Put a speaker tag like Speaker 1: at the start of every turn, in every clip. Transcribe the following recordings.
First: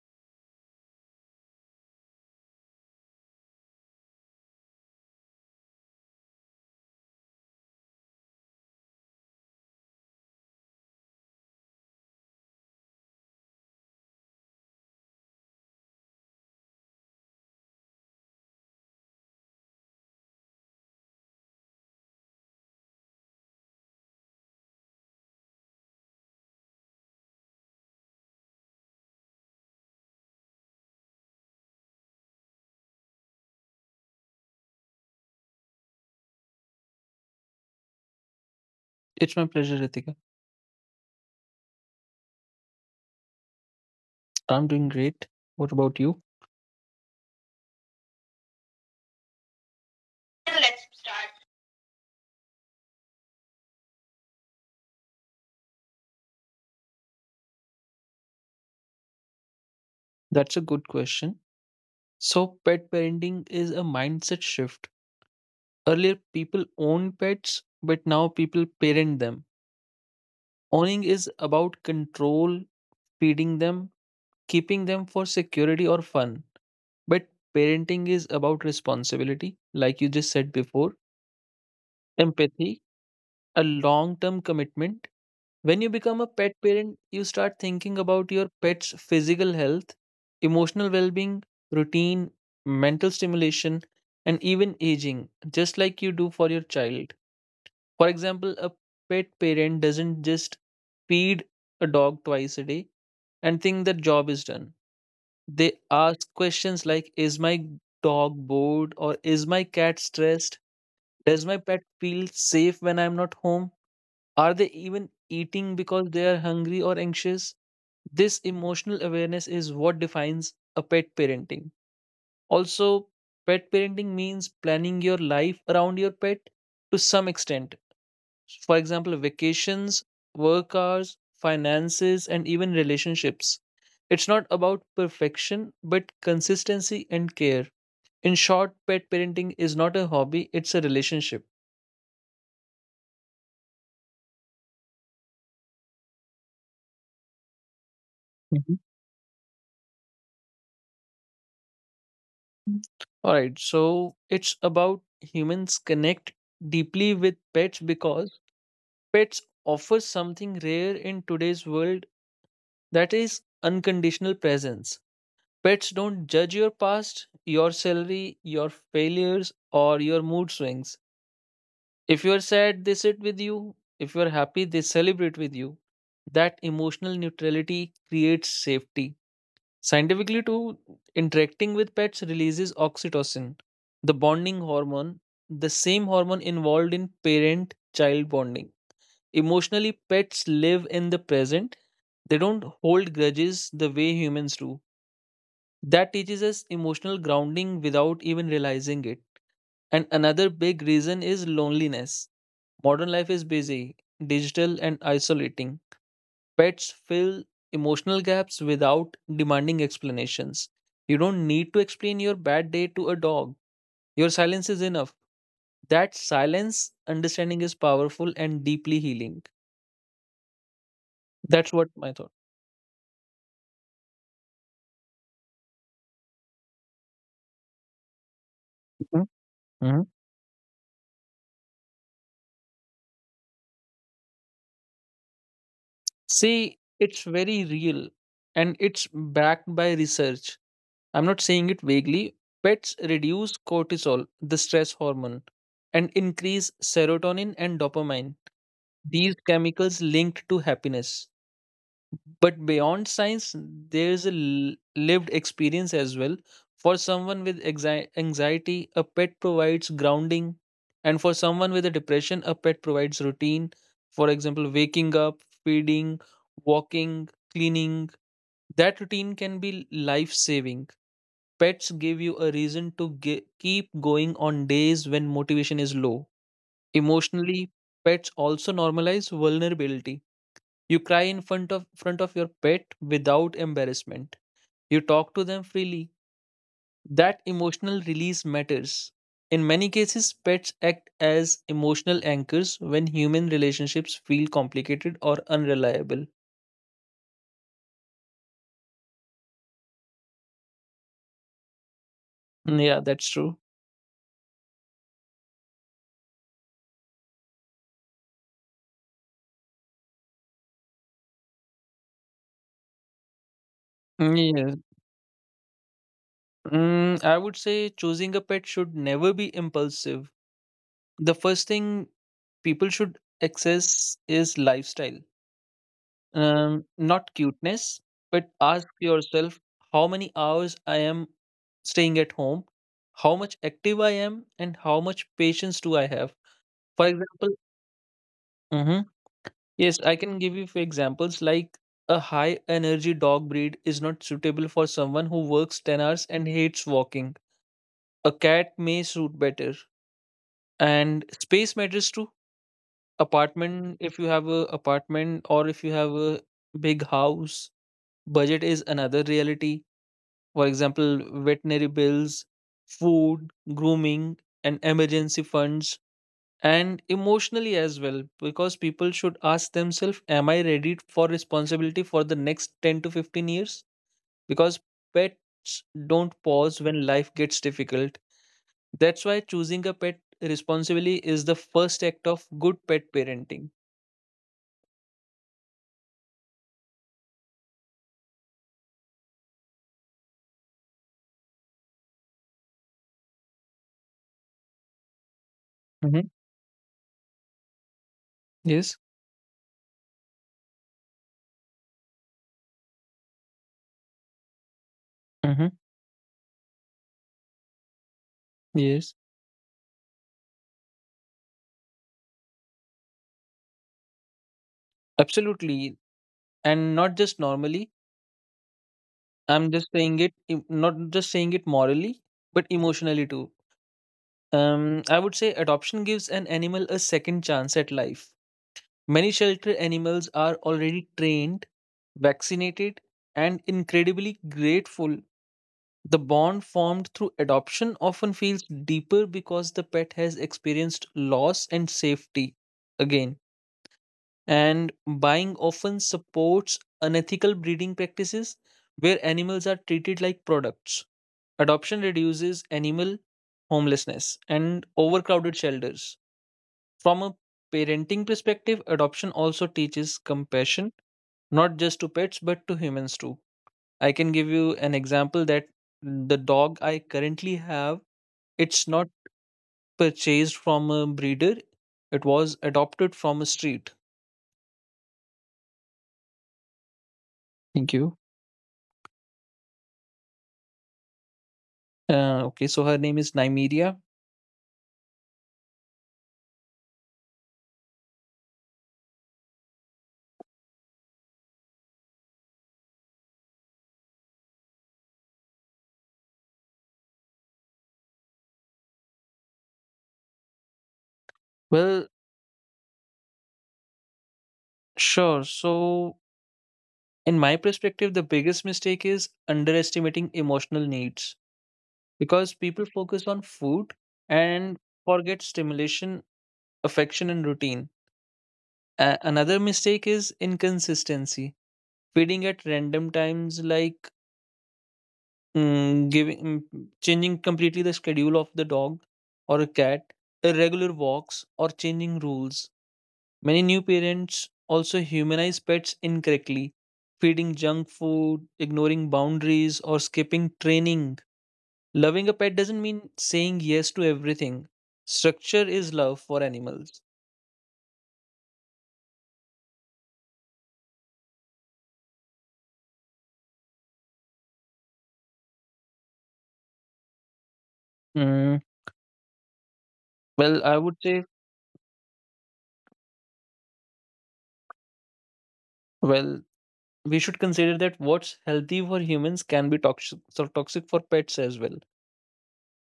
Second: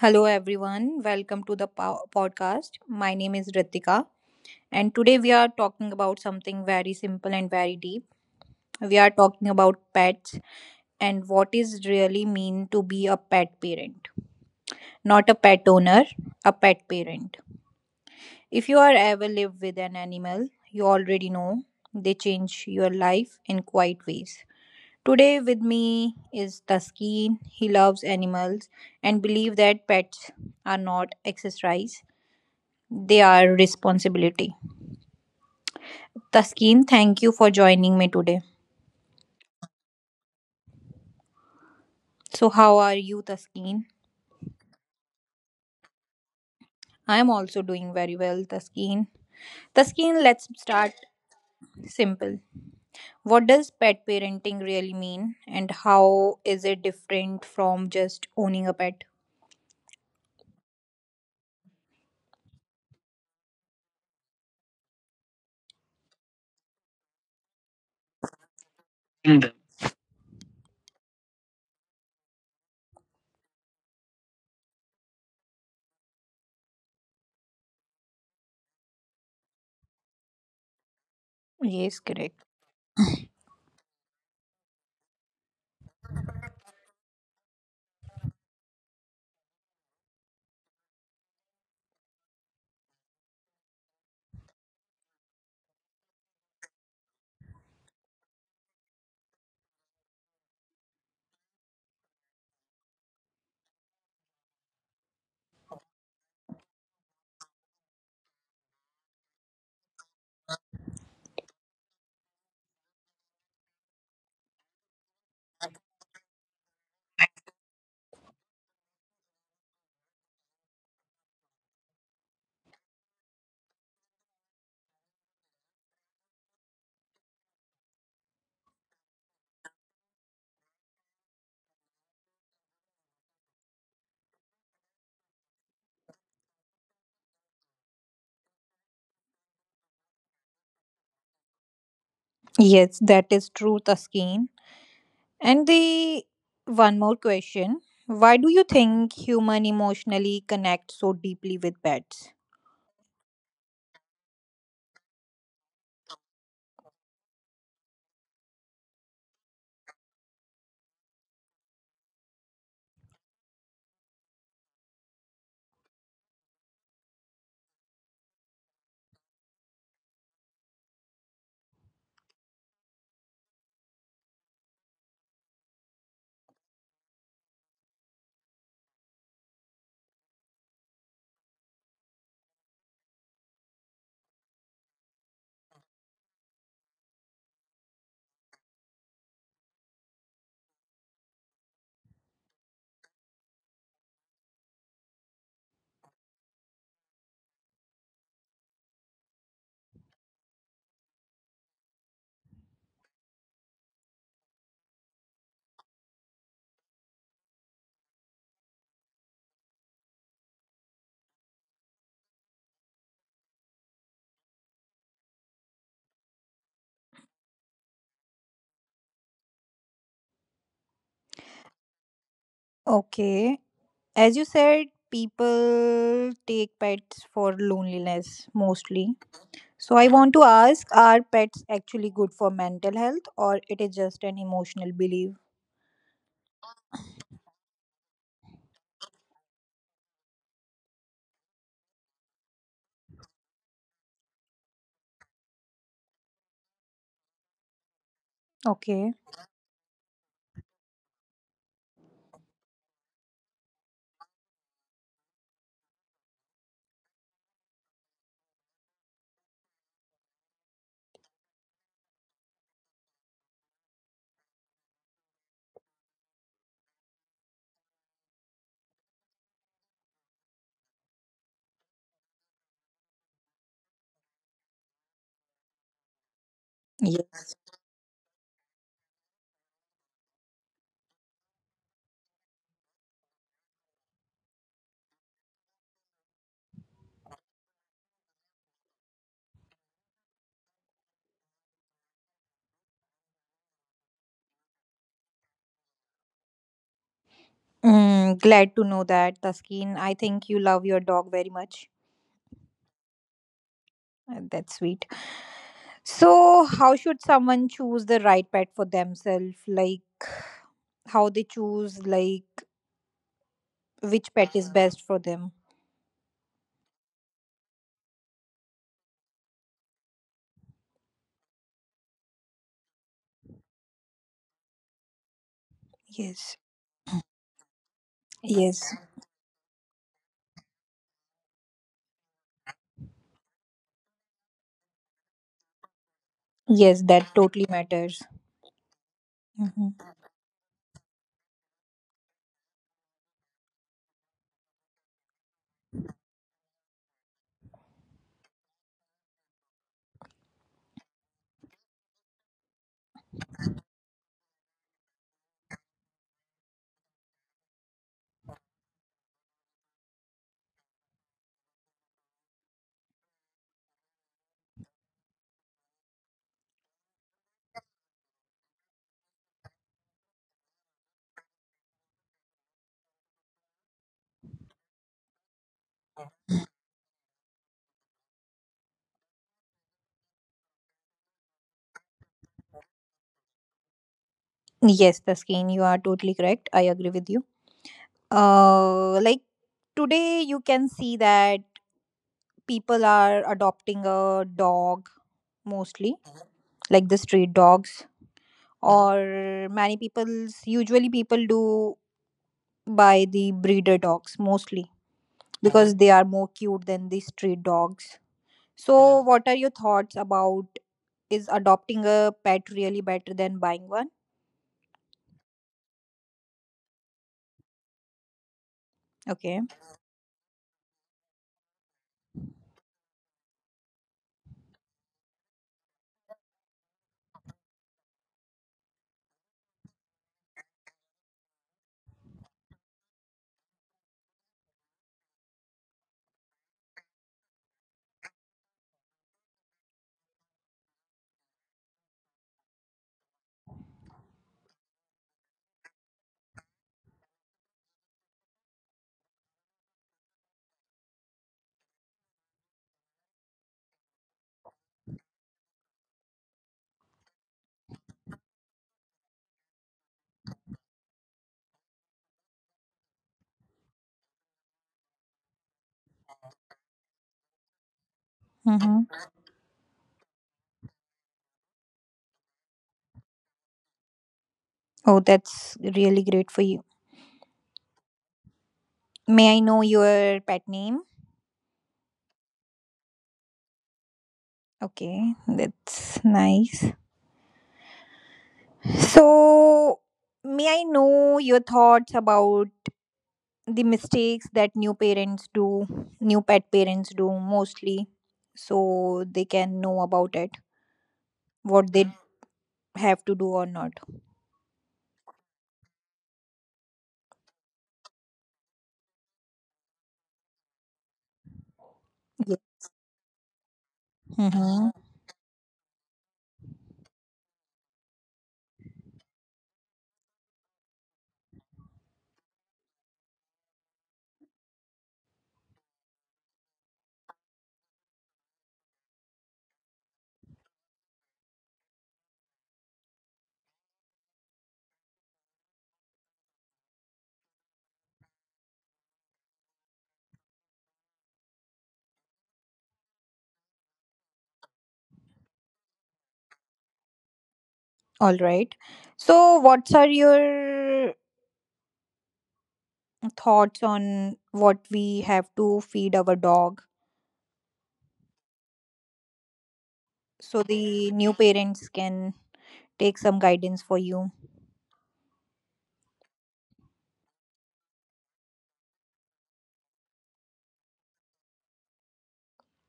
Speaker 1: Hello, everyone. Welcome to the podcast. My name is Ritika, and today we are talking about something very simple and very deep. We are talking about pets and what is really mean to be a pet parent. Not a pet owner, a pet parent. If you are ever lived with an animal, you already know they change your life in quite ways. Today with me is Taskeen. He loves animals and believe that pets are not exercise their responsibility. Taskeen, thank you for joining me today.
Speaker 2: It's my pleasure, Ritika.
Speaker 1: So, how are you, Taskeen?
Speaker 2: I'm doing great. What about you?
Speaker 1: I am also doing very well, Taskeen. Taskeen, let's
Speaker 2: Yeah, let's
Speaker 1: start
Speaker 2: start.
Speaker 1: simple. What does pet parenting really mean, and how is it different from just owning a pet?
Speaker 2: That's a good question. So, pet parenting is a mindset shift. Earlier, people owned pets, but now people parent them.
Speaker 1: And
Speaker 2: Owning is about control, feeding them, keeping them for security or fun. But parenting is about responsibility, like you just said before,
Speaker 1: yes, correct.
Speaker 2: empathy, a long term commitment. When you become a pet parent, you start thinking about your pet's physical health, emotional well being, routine, mental stimulation, and even aging, just like you do for your child. For example, a pet parent doesn't just feed a dog twice a day and think that job is done. They ask questions like, is my dog bored? Or is my cat stressed? Does my pet feel safe when I'm not home? Are they even eating because they are hungry or anxious? This emotional awareness is what defines a pet parenting. Also, pet parenting means planning your life around your pet to some extent. For example, vacations, work hours, finances, and even relationships. It's not about perfection, but consistency and care. In short, pet parenting is not a hobby, it's a relationship.
Speaker 1: Yes, that is true, Taskeen. And the one more question, why do you
Speaker 2: Mhm.
Speaker 1: think human emotionally connect so deeply with pets?
Speaker 2: All right, so it's about humans connect deeply with pets because pets offer something rare in today's world, that is unconditional presence. Pets don't judge your past, your salary, your failures, or your mood swings. If you're sad, they sit with you. If you're happy, they celebrate with you. That emotional neutrality creates safety. Scientifically, too, interacting with pets releases oxytocin, the bonding hormone, the same hormone involved in parent child bonding. Emotionally, pets live in the present. They don't hold grudges the way humans do. That teaches us emotional grounding without even realizing it. And another big reason is loneliness. Modern life is busy, digital, and isolating. Pets fill emotional gaps without demanding explanations. You don't need to explain your bad day to a dog. Your silence is enough. That silence understanding is powerful and deeply healing. That's what my thought.
Speaker 1: Okay, as you said, people take pets for loneliness mostly. So I
Speaker 2: Mhm.
Speaker 1: want to ask, are pets actually good for mental health or it is just an emotional belief?
Speaker 2: See, it's very real and it's backed by research. I'm not saying it vaguely. Pets reduce cortisol, the stress hormone, and increase serotonin and dopamine,
Speaker 1: Okay.
Speaker 2: these chemicals linked to happiness. But beyond science, there's lived experience as well. For someone with anxiety, a pet provides grounding. And for someone with a depression, a pet provides routine. For example, waking up, feeding, walking, cleaning. That routine can be life saving. Pets give you a reason to keep going on days when motivation is low.
Speaker 1: Yes.
Speaker 2: Emotionally, pets also normalize vulnerability. You cry in front of your pet without embarrassment. You talk to them freely. That emotional release matters. In many cases, pets act as emotional anchors when human relationships feel complicated or unreliable.
Speaker 1: Mm, glad to know that, Taskin. I think you love your dog very much.
Speaker 2: Yeah, that's true.
Speaker 1: That's sweet. So, how should someone choose the right pet for themselves? Like, how they choose, like, which
Speaker 2: Mm,
Speaker 1: pet is
Speaker 2: Yeah.
Speaker 1: best for them?
Speaker 2: I would say choosing a pet should never be impulsive. The first thing people should access is lifestyle.
Speaker 1: Yes.
Speaker 2: Not cuteness, but
Speaker 1: Yes.
Speaker 2: ask yourself how many hours I am staying at home, how much active I am, and how much patience do I have.
Speaker 1: Yes,
Speaker 2: For
Speaker 1: that
Speaker 2: example,
Speaker 1: totally matters.
Speaker 2: Mhm. Yes,
Speaker 1: Hmm.
Speaker 2: I can give you few examples like a high energy dog breed is not suitable for someone who works 10 hours and hates walking. A cat may suit better. And space matters too. Apartment, if you have a apartment or if you have a big house, budget is another reality. For example, veterinary bills, food, grooming, and emergency funds, and emotionally as well, because people should ask themselves, am I ready for responsibility for the next 10 to 15 years? Because pets don't pause when life gets difficult. That's why choosing a pet responsibly is the first act of good pet parenting.
Speaker 1: Yes, Taskin, you are totally correct. I agree with you. Like today, you can see that people are adopting a dog mostly,
Speaker 2: Hmm.
Speaker 1: like the street dogs,
Speaker 2: Yes.
Speaker 1: or many people's usually people do buy the breeder dogs mostly
Speaker 2: Hmm.
Speaker 1: because they are more cute than the street dogs.
Speaker 2: Yes.
Speaker 1: So, what are your thoughts about is adopting a pet really better than buying one?
Speaker 2: Absolutely. And not just normally.
Speaker 1: Okay.
Speaker 2: I'm just saying it, em- Not just saying it morally, but emotionally too. I would say adoption gives an animal a second chance at life. Many shelter animals are already trained, vaccinated, and incredibly grateful. The bond formed through adoption often feels deeper because the pet has experienced loss and safety again. And buying often supports unethical breeding practices where animals are treated like products. Adoption reduces animal homelessness and overcrowded shelters. From a parenting perspective, adoption also teaches compassion, not just to pets, but to humans too. I can give you an example that the dog I currently have, it's
Speaker 1: Mm-hmm.
Speaker 2: not purchased from a breeder, it was adopted from a street.
Speaker 1: Oh, that's really great for you.
Speaker 2: Thank you.
Speaker 1: May I know your pet name?
Speaker 2: Okay, so her name is Nymeria.
Speaker 1: Okay, that's nice. So, may I know your thoughts about the mistakes that new parents do, new pet parents do mostly, so they can know about it, what they
Speaker 2: Well,
Speaker 1: have to do or not?
Speaker 2: sure. So in my perspective, the biggest mistake is underestimating emotional needs, because
Speaker 1: Yeah.
Speaker 2: people focus on food and
Speaker 1: Mm-hmm.
Speaker 2: forget stimulation, affection, and routine. Another mistake is inconsistency, feeding at random times, like giving, changing completely the schedule of the dog or a cat, irregular walks, or changing rules. Many new parents also humanize pets incorrectly, feeding junk food, ignoring boundaries, or skipping training. Loving a pet doesn't mean saying yes to everything. Structure is love for animals.
Speaker 1: All right. So, what are your thoughts on what we have to feed our dog
Speaker 2: Mm,
Speaker 1: so
Speaker 2: well, I would
Speaker 1: the
Speaker 2: say,
Speaker 1: new parents can take some guidance for you.
Speaker 2: well, we should consider that what's healthy for humans can be toxic, so toxic for pets as well.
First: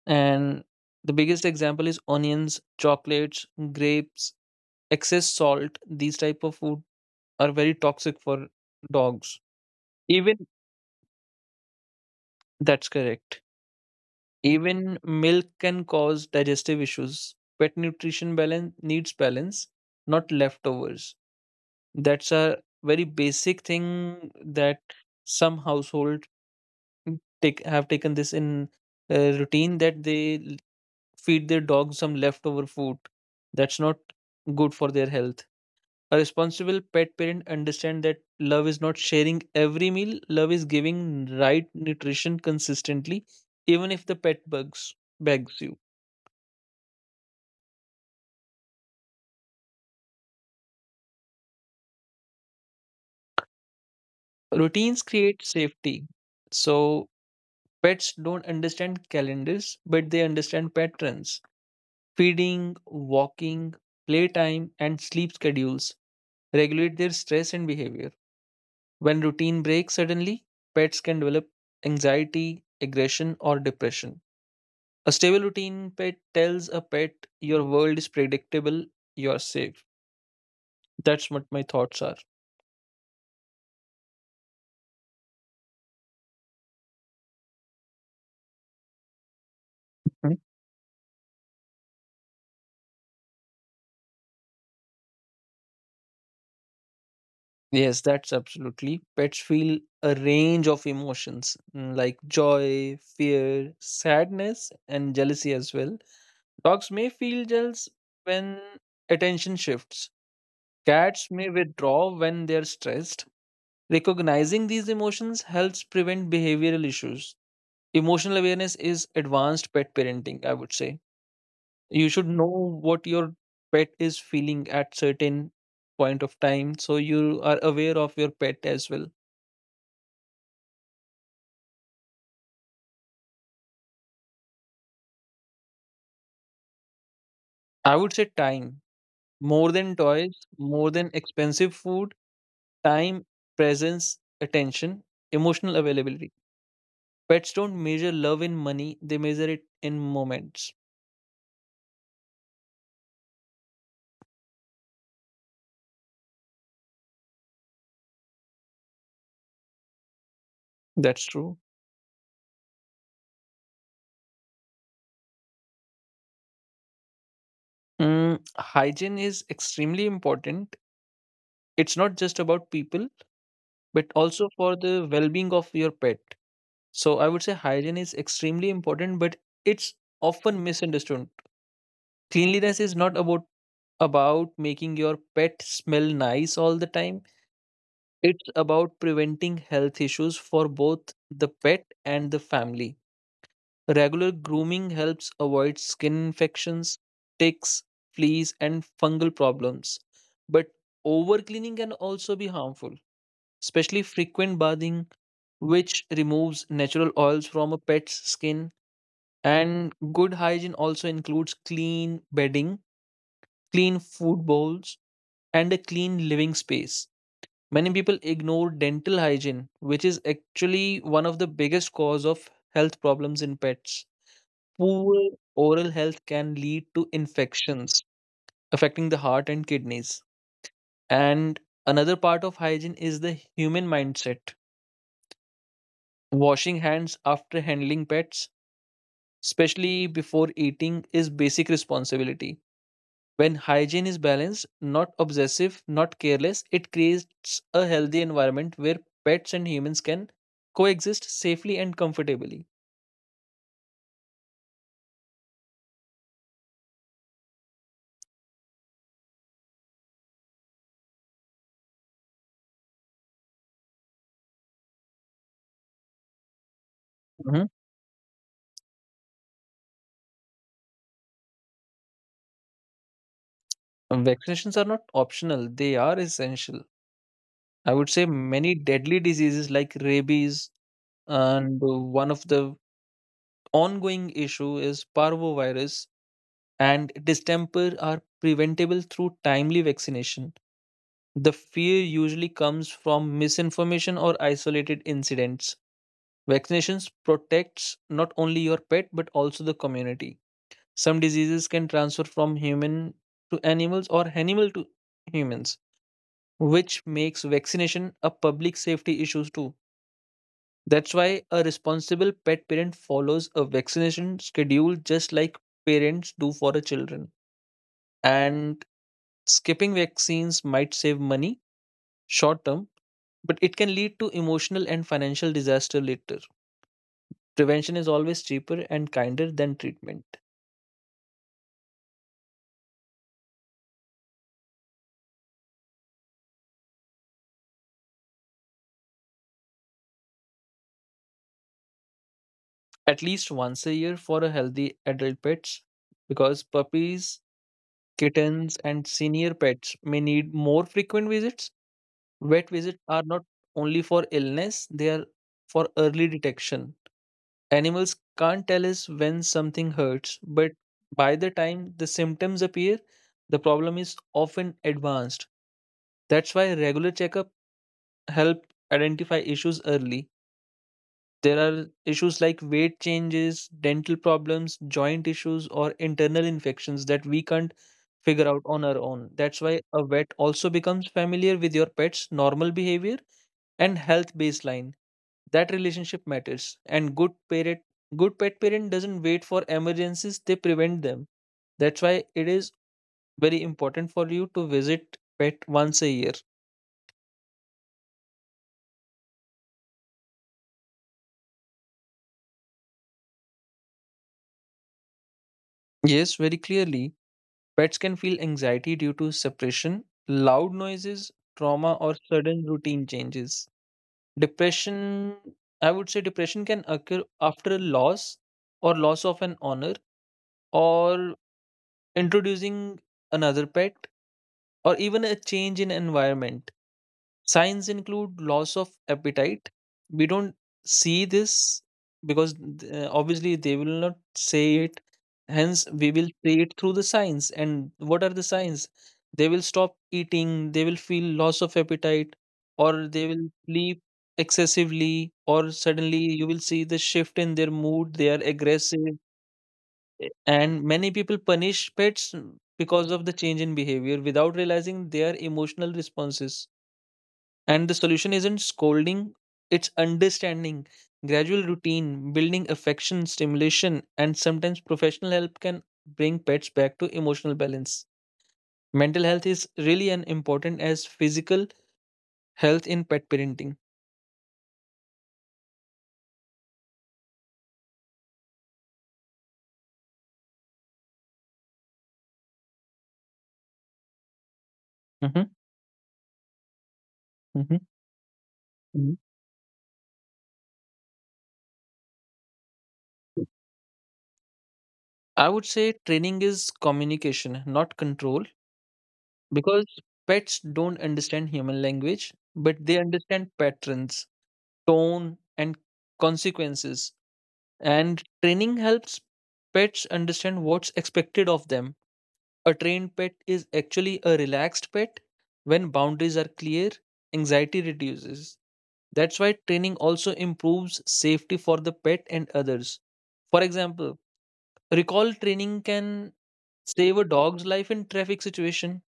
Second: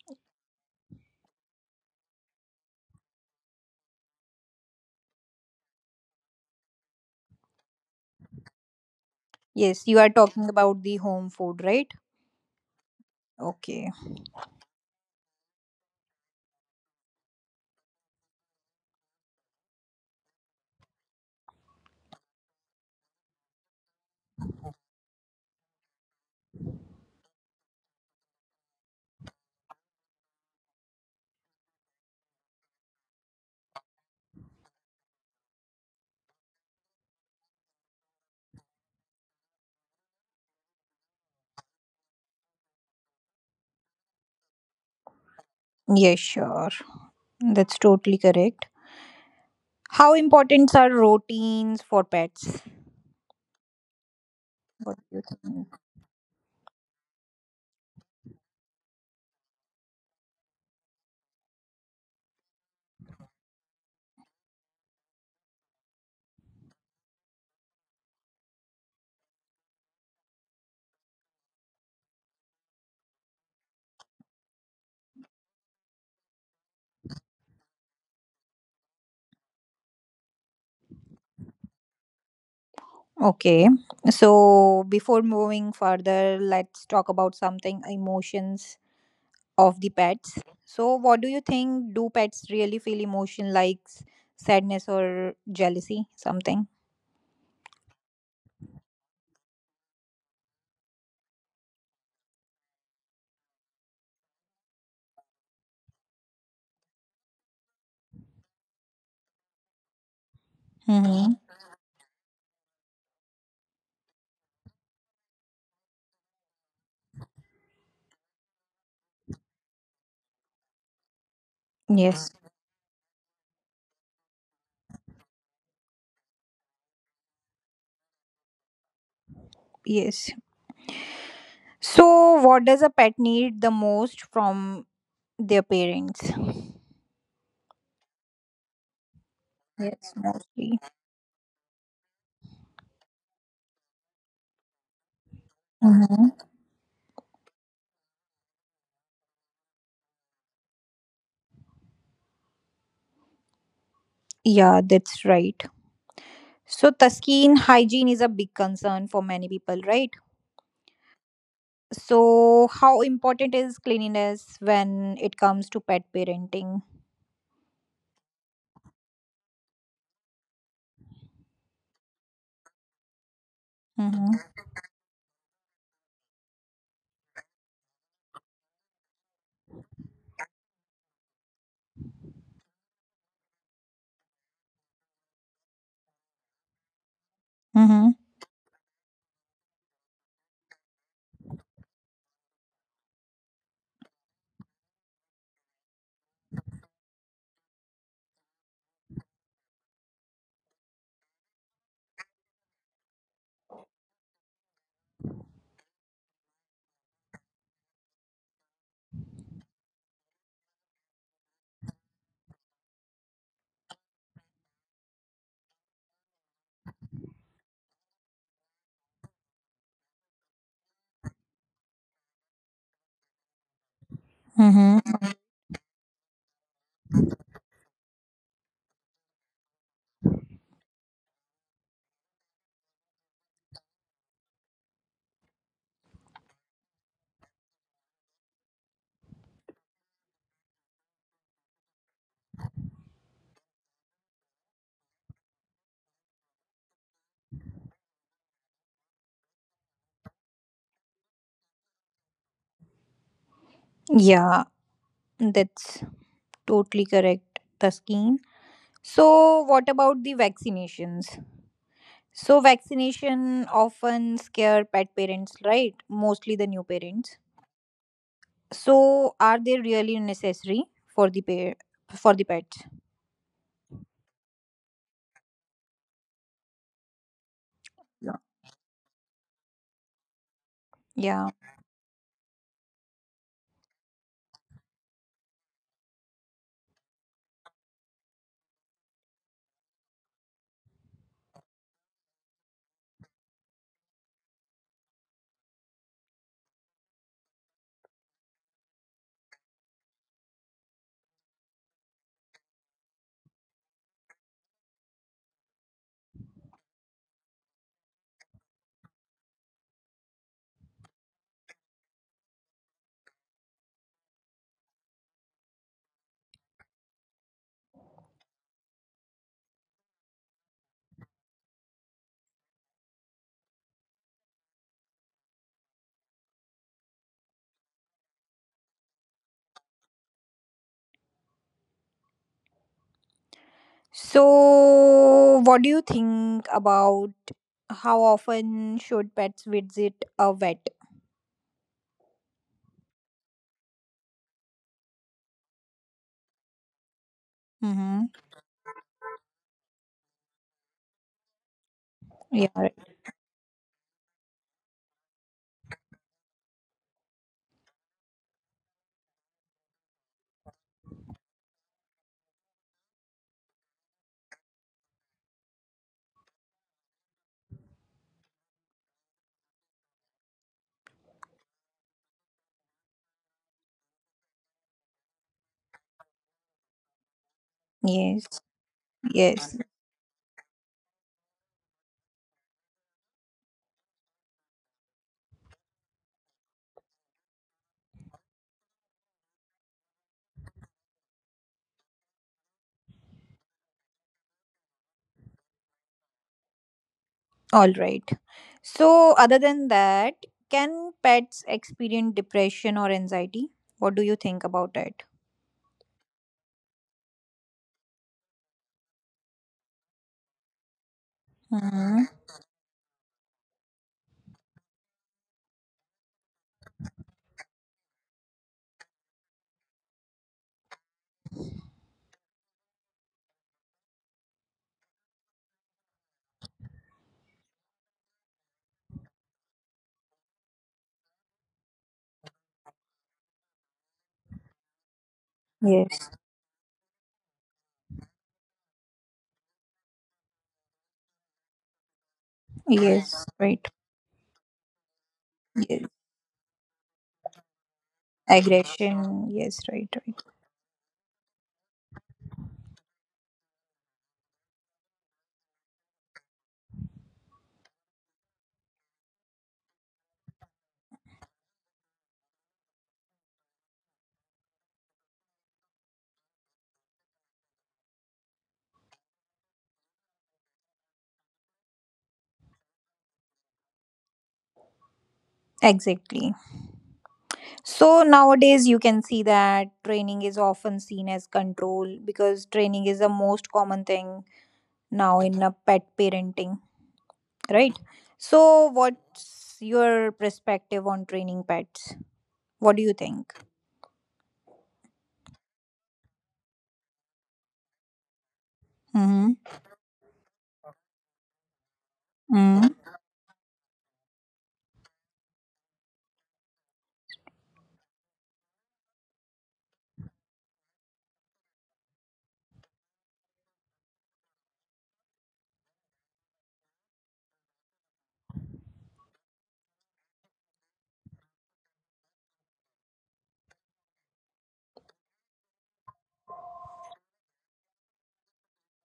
Speaker 2: And the biggest example is onions, chocolates, grapes, excess salt. These type of food are very toxic for dogs.
Speaker 1: Yes, you are
Speaker 2: Even
Speaker 1: talking about the home food, right?
Speaker 2: that's correct.
Speaker 1: Okay.
Speaker 2: Even milk can cause digestive issues. Pet nutrition balance needs balance, not leftovers. That's a very basic thing that some household take have taken this in routine, that feed their dog some leftover food. That's not good for their health. A responsible pet parent understands that love is not sharing every meal, love is giving right nutrition consistently, even if the pet bugs begs you.
Speaker 1: Yes, sure. That's totally correct. How important are routines for pets? What
Speaker 2: Routines
Speaker 1: do you
Speaker 2: create
Speaker 1: think?
Speaker 2: safety. So pets don't understand calendars, but they understand patterns. Feeding, walking, playtime, and sleep schedules regulate their stress and behavior. When routine breaks suddenly, pets can develop anxiety, aggression, or depression. A stable routine pet tells a pet your world is predictable, you're safe. That's what my thoughts are.
Speaker 1: Okay. So before moving further, let's talk about something emotions of the pets.
Speaker 2: Mhm.
Speaker 1: So what do you think? Do pets really feel emotion like sadness or jealousy? Something?
Speaker 2: Yes, that's absolutely. Pets feel a range of emotions, like joy, fear, sadness, and jealousy as well. Dogs may feel jealous when attention shifts. Cats
Speaker 1: Mm-hmm.
Speaker 2: may withdraw when they're stressed. Recognizing these emotions helps prevent behavioral issues. Emotional awareness is advanced pet parenting, I would say. You should
Speaker 1: Yes.
Speaker 2: know what your pet is feeling at certain point of time, so you are aware of your pet as well.
Speaker 1: Yes. So, what does a pet need the most from their parents?
Speaker 2: I would say time, more than
Speaker 1: Yes,
Speaker 2: toys,
Speaker 1: mostly.
Speaker 2: more than expensive food. Time, presence, attention, emotional availability.
Speaker 1: Mhm.
Speaker 2: Pets don't measure love in money, they measure it in moments.
Speaker 1: Yeah, that's right. So, Taskeen, hygiene is a big concern for many people, right?
Speaker 2: That's true.
Speaker 1: So, how important is cleanliness when it comes to pet parenting?
Speaker 2: Hygiene is extremely important, it's not just about people, but also
Speaker 1: Mm-hmm.
Speaker 2: for the well-being of your pet. So I would say hygiene is extremely important, but it's often misunderstood. Cleanliness is not about making your pet smell nice all the time.
Speaker 1: Mm-hmm.
Speaker 2: It's about preventing health issues for both the pet and the family. Regular grooming helps avoid skin infections, ticks, fleas, and fungal problems. But over cleaning can also be harmful, especially frequent bathing, which removes natural oils from a pet's skin. And good hygiene also includes clean bedding, clean food bowls, and a clean living space. Many people ignore dental hygiene, which is actually one of the biggest cause of health problems in pets. Poor
Speaker 1: Mm-hmm.
Speaker 2: oral health can lead to infections affecting the heart and kidneys. And another part of hygiene is the human mindset. Washing hands after handling pets, especially before eating, is basic responsibility. When hygiene is balanced, not obsessive, not careless, it creates a healthy environment where pets and humans can coexist safely and comfortably.
Speaker 1: Yeah, that's totally correct, Taskeen. So, what about the vaccinations? So vaccination often scare pet parents, right? Mostly the new parents.
Speaker 2: Hmm.
Speaker 1: So are they really necessary for the for the pets?
Speaker 2: Vaccinations are not optional, they are essential. I would say
Speaker 1: Yeah.
Speaker 2: many deadly diseases like rabies,
Speaker 1: Yeah.
Speaker 2: and one of the ongoing issue is parvovirus and distemper, are preventable through timely vaccination. The fear usually comes from misinformation or isolated incidents. Vaccinations protects not only your pet but also the community. Some diseases can transfer from human to animals or animal to humans, which makes vaccination a public safety issue too. That's why a responsible pet parent follows a vaccination schedule just like parents do for the children. And skipping vaccines might save money short term, but it can lead to emotional and financial disaster later. Prevention is always cheaper and kinder than treatment.
Speaker 1: So what do you think about how often should pets visit a vet?
Speaker 2: At least once a year for a healthy adult pets, because puppies,
Speaker 1: Mm-hmm.
Speaker 2: kittens, and senior pets may need more frequent visits. Vet
Speaker 1: Yeah, right.
Speaker 2: visits are not only for illness, they are for early detection. Animals can't tell us when something hurts, but by the time the symptoms appear, the problem is often advanced. That's why regular checkup help identify issues early. There are issues like weight changes, dental problems, joint issues, or internal infections that we can't
Speaker 1: Yes.
Speaker 2: figure out on our own. That's
Speaker 1: Yes.
Speaker 2: why a vet also becomes familiar with your pet's normal behavior and health baseline. That relationship matters. And good parent, good pet parent doesn't wait for emergencies; they prevent them. That's why it is very important for you to visit pet once a year.
Speaker 1: All right. So other than that, can pets experience depression or anxiety? What do you think about it?
Speaker 2: Yes, very clearly. Pets can feel anxiety due to suppression, loud noises, trauma, or
Speaker 1: Mm-hmm.
Speaker 2: sudden routine changes. Depression, I would say, depression can occur after a loss or loss of an honor or introducing another pet or even a change in environment. Signs include loss of appetite. We don't see this because obviously they will not say it. Hence, we will
Speaker 1: Yes.
Speaker 2: see it through the signs. And what are the signs? They will stop eating, they will feel loss of appetite, or they
Speaker 1: Yes,
Speaker 2: will
Speaker 1: right.
Speaker 2: sleep excessively, or
Speaker 1: Yes.
Speaker 2: suddenly you will see the shift in their mood. They are aggressive.
Speaker 1: Aggression. Yes, right, right.
Speaker 2: And many people punish pets because of the change in behavior without realizing their emotional responses. And the solution isn't scolding, it's understanding. Gradual routine, building affection, stimulation, and sometimes professional help can bring pets back to emotional balance. Mental health is really an important as physical health in pet parenting.
Speaker 1: Exactly. So nowadays, you can see that training is often seen as control because training is the most common thing now
Speaker 2: Mhm,
Speaker 1: in a pet parenting,
Speaker 2: mhm,
Speaker 1: right? So,
Speaker 2: mhm.
Speaker 1: what's your perspective on training pets? What do you think?
Speaker 2: I would say training is communication, not control,
Speaker 1: Mm-hmm.
Speaker 2: because pets don't understand human language, but they
Speaker 1: Mm-hmm.
Speaker 2: understand patterns, tone, and consequences. And training helps pets understand what's expected of them. A trained pet is actually a relaxed pet. When boundaries are clear, anxiety reduces. That's why training also improves safety for the pet and others. For example, recall training can save a dog's life in traffic situation.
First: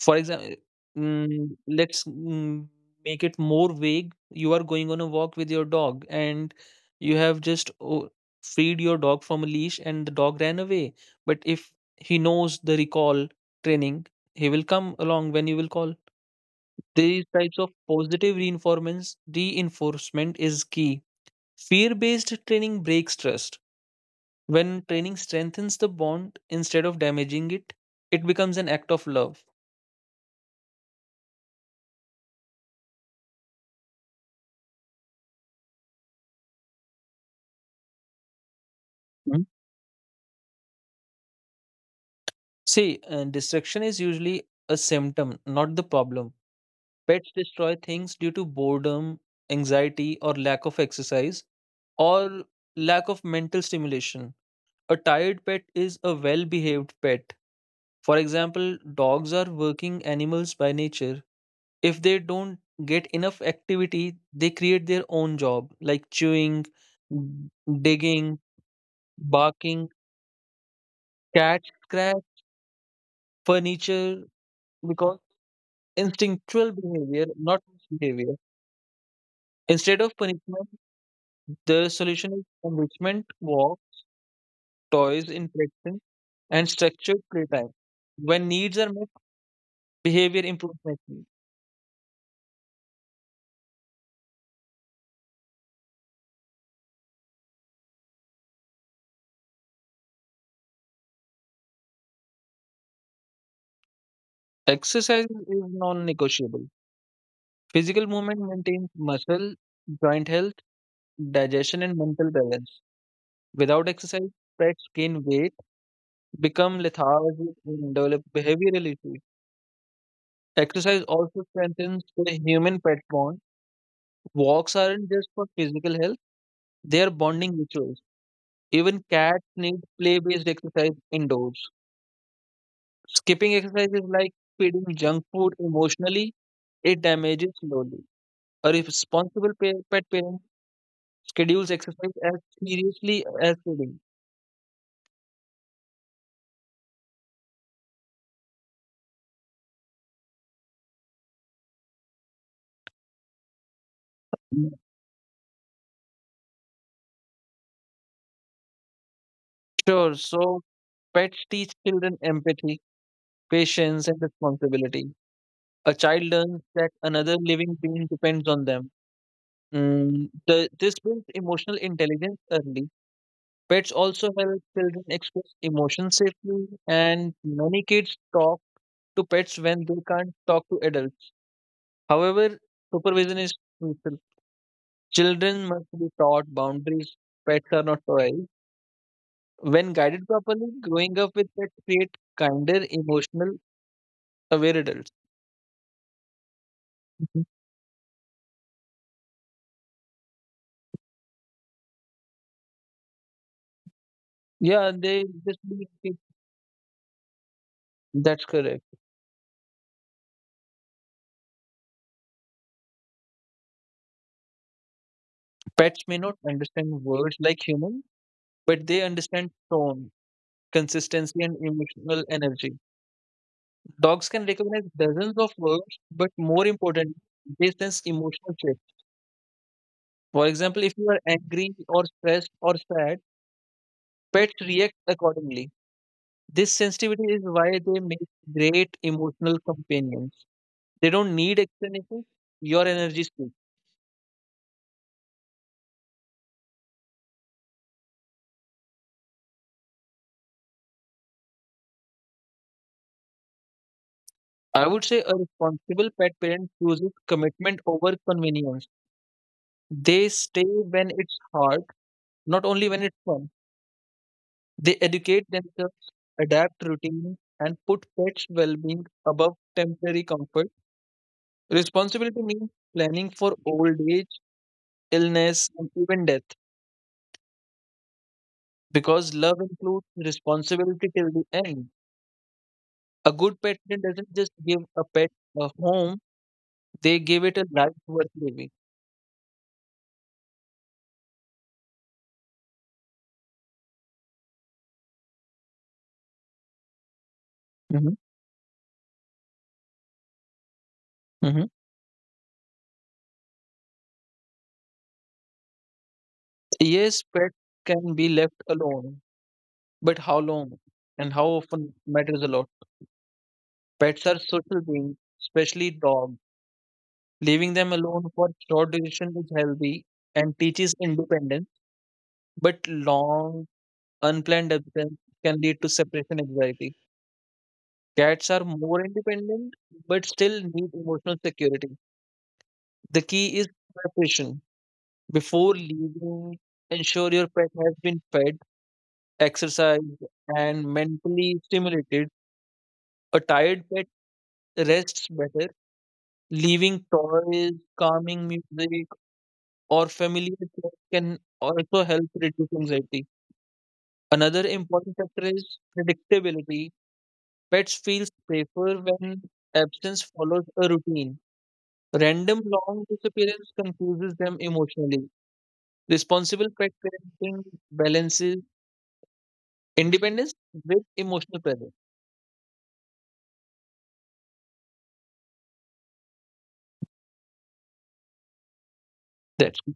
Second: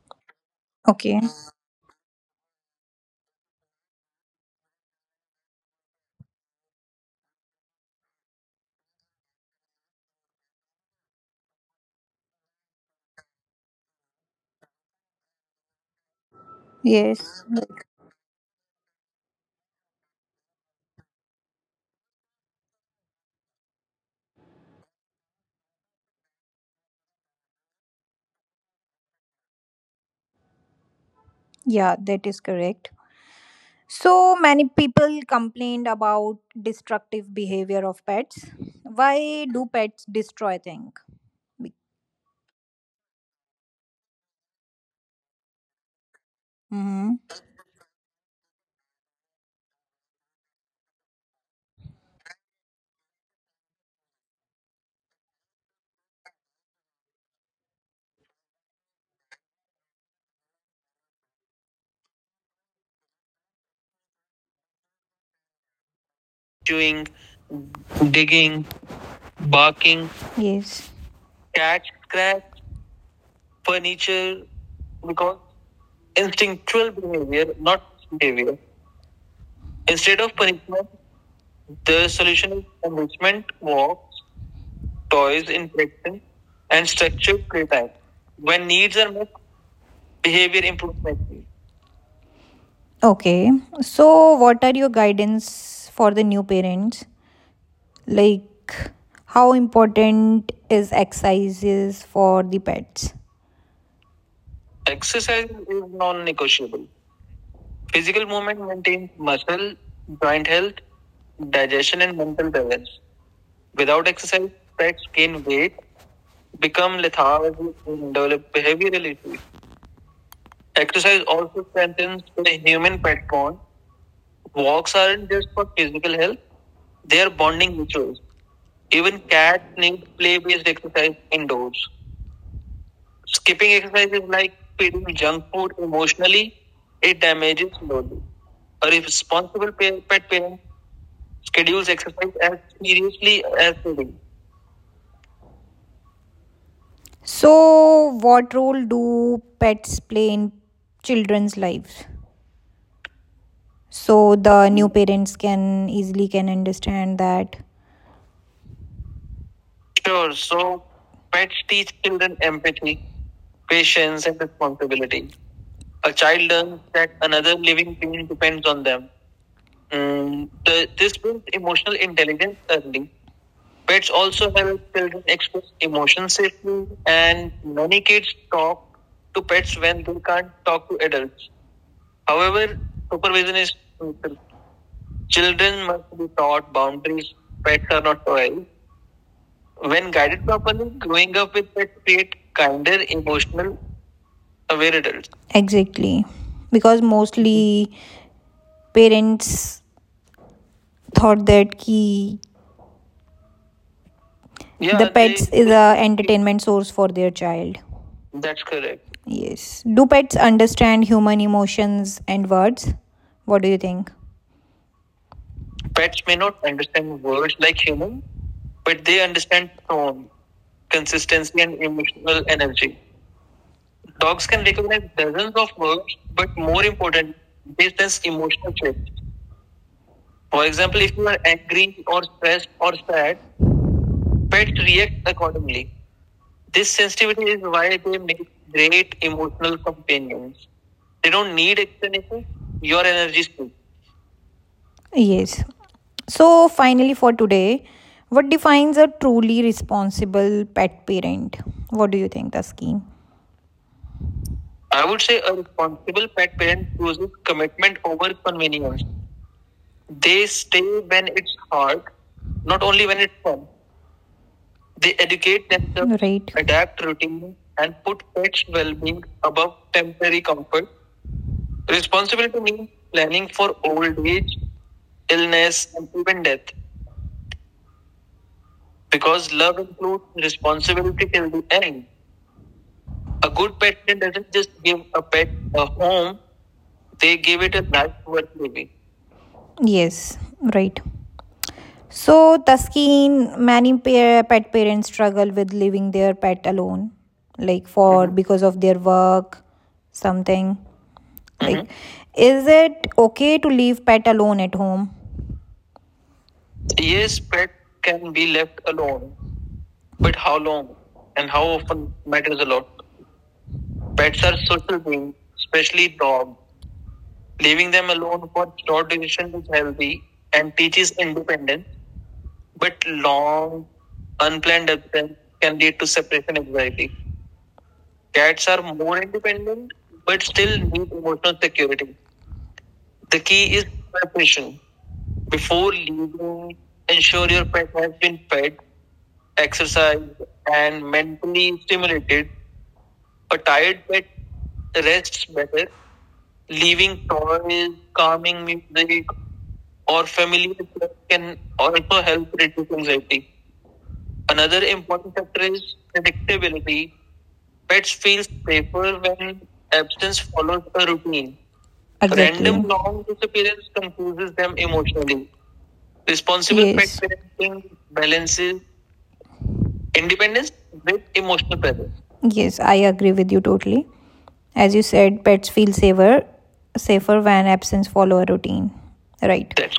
Speaker 2: For example,
Speaker 1: Okay.
Speaker 2: let's make it more vague. You are going on a walk with your dog, and you have just freed your dog from a leash, and the dog ran away. But if he knows the recall training, he will come along when you will call. These
Speaker 1: Yes.
Speaker 2: types of positive reinforcements, reinforcement is key. Fear based training breaks trust. When training strengthens the bond instead of damaging it, it becomes an act of love.
Speaker 1: Yeah, that is correct. So many people complained about destructive behavior of pets. Why do pets destroy things?
Speaker 2: See, distraction is usually a symptom, not the problem. Pets
Speaker 1: Mm-hmm.
Speaker 2: destroy things due to boredom, anxiety, or lack of exercise, or lack of mental stimulation. A tired pet is a well behaved pet. For example, dogs are working animals by nature. If they don't get enough activity, they create their own job, like chewing,
Speaker 1: Chewing,
Speaker 2: digging,
Speaker 1: digging,
Speaker 2: barking,
Speaker 1: barking, yes.
Speaker 2: cats
Speaker 1: Cat
Speaker 2: scratch
Speaker 1: scratch,
Speaker 2: furniture
Speaker 1: furniture,
Speaker 2: because
Speaker 1: because
Speaker 2: instinctual
Speaker 1: instinctual
Speaker 2: behavior,
Speaker 1: behavior,
Speaker 2: not
Speaker 1: not
Speaker 2: forced behavior.
Speaker 1: behavior.
Speaker 2: Instead of
Speaker 1: Instead of
Speaker 2: punishment,
Speaker 1: punishment,
Speaker 2: the
Speaker 1: the
Speaker 2: solution is
Speaker 1: solution is
Speaker 2: enrichment,
Speaker 1: enrichment,
Speaker 2: walk,
Speaker 1: walks,
Speaker 2: toys,
Speaker 1: toys,
Speaker 2: interaction,
Speaker 1: interaction,
Speaker 2: and
Speaker 1: and
Speaker 2: structured
Speaker 1: structured
Speaker 2: playtime.
Speaker 1: playtime.
Speaker 2: When
Speaker 1: When
Speaker 2: needs are
Speaker 1: needs
Speaker 2: met,
Speaker 1: are met,
Speaker 2: behavior
Speaker 1: behavior
Speaker 2: improves
Speaker 1: improves
Speaker 2: naturally.
Speaker 1: naturally. Okay. So, what are your guidance for the new parents? Like, how important is exercises for the pets?
Speaker 2: Exercise is
Speaker 1: Exercise is
Speaker 2: non
Speaker 1: non
Speaker 2: negotiable.
Speaker 1: negotiable.
Speaker 2: Physical
Speaker 1: Physical
Speaker 2: movement
Speaker 1: movement
Speaker 2: maintains
Speaker 1: maintains
Speaker 2: muscle,
Speaker 1: muscle,
Speaker 2: joint
Speaker 1: joint
Speaker 2: health,
Speaker 1: health,
Speaker 2: digestion, and
Speaker 1: digestion, and
Speaker 2: mental
Speaker 1: mental
Speaker 2: balance.
Speaker 1: balance.
Speaker 2: Without
Speaker 1: Without
Speaker 2: exercise,
Speaker 1: exercise,
Speaker 2: pets
Speaker 1: pets
Speaker 2: gain
Speaker 1: gain
Speaker 2: weight,
Speaker 1: weight,
Speaker 2: become
Speaker 1: become lethargic,
Speaker 2: lethargic, and
Speaker 1: and
Speaker 2: develop
Speaker 1: develop
Speaker 2: behavioral
Speaker 1: behavioral
Speaker 2: issues.
Speaker 1: issues.
Speaker 2: Exercise
Speaker 1: Exercise
Speaker 2: also
Speaker 1: also
Speaker 2: strengthens
Speaker 1: strengthens
Speaker 2: the
Speaker 1: the
Speaker 2: human pet
Speaker 1: human pet
Speaker 2: bond.
Speaker 1: bond.
Speaker 2: Walks
Speaker 1: Walks
Speaker 2: aren't just
Speaker 1: aren't just
Speaker 2: for
Speaker 1: for
Speaker 2: physical
Speaker 1: physical
Speaker 2: health.
Speaker 1: health,
Speaker 2: Their
Speaker 1: their
Speaker 2: bonding
Speaker 1: bonding
Speaker 2: rituals.
Speaker 1: rituals.
Speaker 2: Even
Speaker 1: Even
Speaker 2: cats
Speaker 1: cats
Speaker 2: need
Speaker 1: need
Speaker 2: play
Speaker 1: play
Speaker 2: based
Speaker 1: based
Speaker 2: exercise
Speaker 1: exercise
Speaker 2: indoors.
Speaker 1: indoors.
Speaker 2: Skipping
Speaker 1: Skipping
Speaker 2: exercise is
Speaker 1: exercise is
Speaker 2: like
Speaker 1: like
Speaker 2: feeding
Speaker 1: feeding
Speaker 2: junk
Speaker 1: junk
Speaker 2: food
Speaker 1: food
Speaker 2: emotionally,
Speaker 1: emotionally,
Speaker 2: it
Speaker 1: it
Speaker 2: damages
Speaker 1: damages
Speaker 2: slowly.
Speaker 1: slowly.
Speaker 2: A
Speaker 1: A responsible
Speaker 2: pet
Speaker 1: pet
Speaker 2: parent
Speaker 1: parent
Speaker 2: schedules
Speaker 1: schedules
Speaker 2: exercise
Speaker 1: exercise
Speaker 2: as
Speaker 1: as
Speaker 2: seriously
Speaker 1: seriously
Speaker 2: as
Speaker 1: as
Speaker 2: feeding.
Speaker 1: they. So, what role do pets play in children's lives? So the new parents can easily can understand that.
Speaker 2: Sure,
Speaker 1: Sure.
Speaker 2: so
Speaker 1: So,
Speaker 2: pets
Speaker 1: pets
Speaker 2: teach
Speaker 1: teach
Speaker 2: children
Speaker 1: children
Speaker 2: empathy,
Speaker 1: empathy,
Speaker 2: patience, and
Speaker 1: patience, and
Speaker 2: responsibility.
Speaker 1: responsibility.
Speaker 2: A
Speaker 1: A
Speaker 2: child
Speaker 1: child
Speaker 2: learns
Speaker 1: learns
Speaker 2: that
Speaker 1: that
Speaker 2: another
Speaker 1: another
Speaker 2: living
Speaker 1: living
Speaker 2: being
Speaker 1: being
Speaker 2: depends
Speaker 1: depends
Speaker 2: on
Speaker 1: on
Speaker 2: them.
Speaker 1: them.
Speaker 2: This
Speaker 1: This
Speaker 2: builds
Speaker 1: builds
Speaker 2: emotional
Speaker 1: emotional
Speaker 2: intelligence
Speaker 1: intelligence
Speaker 2: early.
Speaker 1: early.
Speaker 2: Pets
Speaker 1: Pets
Speaker 2: also
Speaker 1: also
Speaker 2: help
Speaker 1: help
Speaker 2: children
Speaker 1: children
Speaker 2: express
Speaker 1: express
Speaker 2: emotions
Speaker 1: emotions
Speaker 2: safely,
Speaker 1: safely,
Speaker 2: and
Speaker 1: and
Speaker 2: many
Speaker 1: many
Speaker 2: kids
Speaker 1: kids
Speaker 2: talk
Speaker 1: talk
Speaker 2: to
Speaker 1: to
Speaker 2: pets
Speaker 1: pets
Speaker 2: when they
Speaker 1: when they
Speaker 2: can't
Speaker 1: can't
Speaker 2: talk to
Speaker 1: talk to
Speaker 2: adults.
Speaker 1: adults.
Speaker 2: However,
Speaker 1: However,
Speaker 2: supervision is
Speaker 1: supervision is
Speaker 2: crucial.
Speaker 1: crucial.
Speaker 2: Children
Speaker 1: Children
Speaker 2: must be
Speaker 1: must be
Speaker 2: taught
Speaker 1: taught
Speaker 2: boundaries.
Speaker 1: boundaries.
Speaker 2: Pets are
Speaker 1: Pets are
Speaker 2: not
Speaker 1: not
Speaker 2: toys.
Speaker 1: toys.
Speaker 2: When
Speaker 1: When
Speaker 2: guided
Speaker 1: guided
Speaker 2: properly,
Speaker 1: properly,
Speaker 2: growing
Speaker 1: growing
Speaker 2: up with
Speaker 1: up with
Speaker 2: pets
Speaker 1: pets
Speaker 2: create
Speaker 1: create
Speaker 2: kinder,
Speaker 1: kinder,
Speaker 2: emotional,
Speaker 1: emotional,
Speaker 2: aware
Speaker 1: aware
Speaker 2: adults.
Speaker 1: adults. Exactly. Because
Speaker 2: Mhm.
Speaker 1: mostly parents thought that ki,
Speaker 2: Yeah,
Speaker 1: yeah, the
Speaker 2: they
Speaker 1: pets
Speaker 2: just
Speaker 1: is
Speaker 2: be
Speaker 1: a
Speaker 2: kids.
Speaker 1: entertainment source for their child.
Speaker 2: That's
Speaker 1: That's
Speaker 2: correct.
Speaker 1: correct. Yes. Do pets understand human emotions and words? What do you think?
Speaker 2: Pets may
Speaker 1: Pets may
Speaker 2: not
Speaker 1: not
Speaker 2: understand
Speaker 1: understand
Speaker 2: words
Speaker 1: words
Speaker 2: like
Speaker 1: like
Speaker 2: humans,
Speaker 1: humans,
Speaker 2: but they
Speaker 1: but they
Speaker 2: understand
Speaker 1: understand
Speaker 2: tone,
Speaker 1: tone,
Speaker 2: consistency, and
Speaker 1: consistency, and
Speaker 2: emotional
Speaker 1: emotional
Speaker 2: energy.
Speaker 1: energy.
Speaker 2: Dogs
Speaker 1: Dogs
Speaker 2: can
Speaker 1: can
Speaker 2: recognize
Speaker 1: recognize
Speaker 2: dozens
Speaker 1: dozens
Speaker 2: of
Speaker 1: of
Speaker 2: words,
Speaker 1: words,
Speaker 2: but
Speaker 1: but
Speaker 2: more
Speaker 1: more
Speaker 2: importantly,
Speaker 1: important,
Speaker 2: they
Speaker 1: they
Speaker 2: sense
Speaker 1: sense
Speaker 2: emotional
Speaker 1: emotional
Speaker 2: shifts.
Speaker 1: shifts.
Speaker 2: For
Speaker 1: For
Speaker 2: example, if
Speaker 1: example,
Speaker 2: you
Speaker 1: if
Speaker 2: are
Speaker 1: you are
Speaker 2: angry
Speaker 1: angry
Speaker 2: or
Speaker 1: or
Speaker 2: stressed
Speaker 1: stressed
Speaker 2: or
Speaker 1: or
Speaker 2: sad,
Speaker 1: sad,
Speaker 2: pets
Speaker 1: pets
Speaker 2: react
Speaker 1: react
Speaker 2: accordingly.
Speaker 1: accordingly.
Speaker 2: This
Speaker 1: This
Speaker 2: sensitivity is
Speaker 1: sensitivity is
Speaker 2: why
Speaker 1: why
Speaker 2: they
Speaker 1: they
Speaker 2: make
Speaker 1: make
Speaker 2: great
Speaker 1: great
Speaker 2: emotional
Speaker 1: emotional
Speaker 2: companions.
Speaker 1: companions.
Speaker 2: They
Speaker 1: They
Speaker 2: don't
Speaker 1: don't
Speaker 2: need
Speaker 1: need
Speaker 2: explanations,
Speaker 1: explanation,
Speaker 2: your
Speaker 1: your
Speaker 2: energy
Speaker 1: energy
Speaker 2: speaks.
Speaker 1: speaks. Yes. So, finally, for today, what defines a truly responsible pet parent? What do you think, Taskeen?
Speaker 2: I
Speaker 1: I
Speaker 2: would
Speaker 1: would
Speaker 2: say
Speaker 1: say
Speaker 2: a
Speaker 1: a
Speaker 2: responsible
Speaker 1: responsible
Speaker 2: pet
Speaker 1: pet
Speaker 2: parent
Speaker 1: parent
Speaker 2: chooses
Speaker 1: chooses
Speaker 2: commitment
Speaker 1: commitment
Speaker 2: over
Speaker 1: over
Speaker 2: convenience.
Speaker 1: convenience.
Speaker 2: They
Speaker 1: They
Speaker 2: stay
Speaker 1: stay
Speaker 2: when
Speaker 1: when
Speaker 2: it's
Speaker 1: it's
Speaker 2: hard,
Speaker 1: hard,
Speaker 2: not
Speaker 1: not
Speaker 2: only
Speaker 1: only
Speaker 2: when
Speaker 1: when
Speaker 2: it's
Speaker 1: it's
Speaker 2: fun.
Speaker 1: fun.
Speaker 2: They
Speaker 1: They
Speaker 2: educate
Speaker 1: educate
Speaker 2: themselves,
Speaker 1: themselves, right,
Speaker 2: adapt
Speaker 1: adapt
Speaker 2: routines,
Speaker 1: routine,
Speaker 2: and
Speaker 1: and
Speaker 2: put
Speaker 1: put
Speaker 2: pets'
Speaker 1: pets'
Speaker 2: well
Speaker 1: well
Speaker 2: being
Speaker 1: being
Speaker 2: above
Speaker 1: above
Speaker 2: temporary
Speaker 1: temporary
Speaker 2: comfort.
Speaker 1: comfort.
Speaker 2: Responsibility
Speaker 1: Responsibility
Speaker 2: means
Speaker 1: means
Speaker 2: planning
Speaker 1: planning
Speaker 2: for
Speaker 1: for
Speaker 2: old
Speaker 1: old
Speaker 2: age,
Speaker 1: age,
Speaker 2: illness,
Speaker 1: illness,
Speaker 2: and
Speaker 1: and
Speaker 2: even
Speaker 1: even
Speaker 2: death
Speaker 1: death.
Speaker 2: because
Speaker 1: Because
Speaker 2: love
Speaker 1: love
Speaker 2: includes
Speaker 1: includes
Speaker 2: responsibility
Speaker 1: responsibility
Speaker 2: till the
Speaker 1: till the
Speaker 2: end.
Speaker 1: end.
Speaker 2: A
Speaker 1: A
Speaker 2: good
Speaker 1: good
Speaker 2: pet parent
Speaker 1: pet parent
Speaker 2: doesn't just
Speaker 1: doesn't just
Speaker 2: give
Speaker 1: give
Speaker 2: a
Speaker 1: a
Speaker 2: pet
Speaker 1: pet
Speaker 2: a
Speaker 1: a
Speaker 2: home,
Speaker 1: home,
Speaker 2: they
Speaker 1: they
Speaker 2: give it
Speaker 1: give
Speaker 2: a
Speaker 1: it a
Speaker 2: life
Speaker 1: life
Speaker 2: worth
Speaker 1: worth
Speaker 2: living.
Speaker 1: living. Yes, right. So, Taskeen, many pet parents struggle with leaving their pet alone, like
Speaker 2: Mhm,
Speaker 1: for hmm because of their work, something. Hmm.
Speaker 2: mhm.
Speaker 1: Like, mm-hmm, is it okay to leave pet alone at home?
Speaker 2: Yes,
Speaker 1: Yes,
Speaker 2: pets
Speaker 1: pet
Speaker 2: can
Speaker 1: can
Speaker 2: be
Speaker 1: be
Speaker 2: left
Speaker 1: left
Speaker 2: alone,
Speaker 1: alone,
Speaker 2: but
Speaker 1: but
Speaker 2: how
Speaker 1: how
Speaker 2: long
Speaker 1: long
Speaker 2: and how
Speaker 1: and how
Speaker 2: often
Speaker 1: often
Speaker 2: matters a
Speaker 1: matters a
Speaker 2: lot.
Speaker 1: lot.
Speaker 2: Pets are
Speaker 1: Pets are
Speaker 2: social
Speaker 1: social
Speaker 2: beings,
Speaker 1: beings,
Speaker 2: especially
Speaker 1: especially
Speaker 2: dogs.
Speaker 1: dogs.
Speaker 2: Leaving
Speaker 1: Leaving
Speaker 2: them
Speaker 1: them
Speaker 2: alone
Speaker 1: alone
Speaker 2: for
Speaker 1: for
Speaker 2: short
Speaker 1: short
Speaker 2: duration
Speaker 1: duration
Speaker 2: is
Speaker 1: is
Speaker 2: healthy
Speaker 1: healthy
Speaker 2: and
Speaker 1: and
Speaker 2: teaches
Speaker 1: teaches
Speaker 2: independence,
Speaker 1: independence,
Speaker 2: but
Speaker 1: but
Speaker 2: long,
Speaker 1: long,
Speaker 2: unplanned
Speaker 1: unplanned
Speaker 2: absence
Speaker 1: absence
Speaker 2: can
Speaker 1: can
Speaker 2: lead to
Speaker 1: lead to
Speaker 2: separation
Speaker 1: separation
Speaker 2: anxiety.
Speaker 1: anxiety.
Speaker 2: Cats
Speaker 1: Cats
Speaker 2: are
Speaker 1: are
Speaker 2: more
Speaker 1: more
Speaker 2: independent
Speaker 1: independent
Speaker 2: but
Speaker 1: but
Speaker 2: still
Speaker 1: still
Speaker 2: need
Speaker 1: need
Speaker 2: emotional
Speaker 1: emotional
Speaker 2: security.
Speaker 1: security.
Speaker 2: The
Speaker 1: The
Speaker 2: key is
Speaker 1: key is
Speaker 2: preparation.
Speaker 1: preparation.
Speaker 2: Before
Speaker 1: Before
Speaker 2: leaving,
Speaker 1: leaving,
Speaker 2: ensure
Speaker 1: ensure
Speaker 2: your
Speaker 1: your
Speaker 2: pet
Speaker 1: pet
Speaker 2: has
Speaker 1: has
Speaker 2: been
Speaker 1: been
Speaker 2: fed,
Speaker 1: fed,
Speaker 2: exercised,
Speaker 1: exercised,
Speaker 2: and
Speaker 1: and
Speaker 2: mentally
Speaker 1: mentally
Speaker 2: stimulated.
Speaker 1: stimulated.
Speaker 2: A
Speaker 1: A
Speaker 2: tired
Speaker 1: tired
Speaker 2: pet
Speaker 1: pet
Speaker 2: rests
Speaker 1: rests
Speaker 2: better.
Speaker 1: better.
Speaker 2: Leaving
Speaker 1: Leaving
Speaker 2: toys,
Speaker 1: toys,
Speaker 2: calming
Speaker 1: calming
Speaker 2: music,
Speaker 1: music,
Speaker 2: or
Speaker 1: or
Speaker 2: familiar
Speaker 1: familiar
Speaker 2: sounds
Speaker 1: sounds
Speaker 2: can
Speaker 1: can
Speaker 2: also
Speaker 1: also
Speaker 2: help
Speaker 1: help
Speaker 2: reduce
Speaker 1: reduce
Speaker 2: anxiety.
Speaker 1: anxiety.
Speaker 2: Another
Speaker 1: Another
Speaker 2: important
Speaker 1: important
Speaker 2: factor
Speaker 1: factor
Speaker 2: is
Speaker 1: is
Speaker 2: predictability.
Speaker 1: predictability.
Speaker 2: Pets
Speaker 1: Pets
Speaker 2: feel
Speaker 1: feel
Speaker 2: safer
Speaker 1: safer
Speaker 2: when
Speaker 1: when
Speaker 2: absence
Speaker 1: absence
Speaker 2: follows
Speaker 1: follows
Speaker 2: a
Speaker 1: a
Speaker 2: routine.
Speaker 1: routine. Exactly.
Speaker 2: Random
Speaker 1: Random, exactly,
Speaker 2: long
Speaker 1: long
Speaker 2: disappearance
Speaker 1: disappearance
Speaker 2: confuses
Speaker 1: confuses
Speaker 2: them
Speaker 1: them
Speaker 2: emotionally.
Speaker 1: emotionally.
Speaker 2: Responsible
Speaker 1: Responsible,
Speaker 2: pet
Speaker 1: yes, pet, yes,
Speaker 2: parenting
Speaker 1: parenting
Speaker 2: balances
Speaker 1: balances
Speaker 2: independence
Speaker 1: independence
Speaker 2: with
Speaker 1: with
Speaker 2: emotional
Speaker 1: emotional
Speaker 2: presence.
Speaker 1: balance. Yes, I agree with you totally. As you said, pets feel safer when absence follow a routine. Right.
Speaker 2: That's
Speaker 1: That's
Speaker 2: it.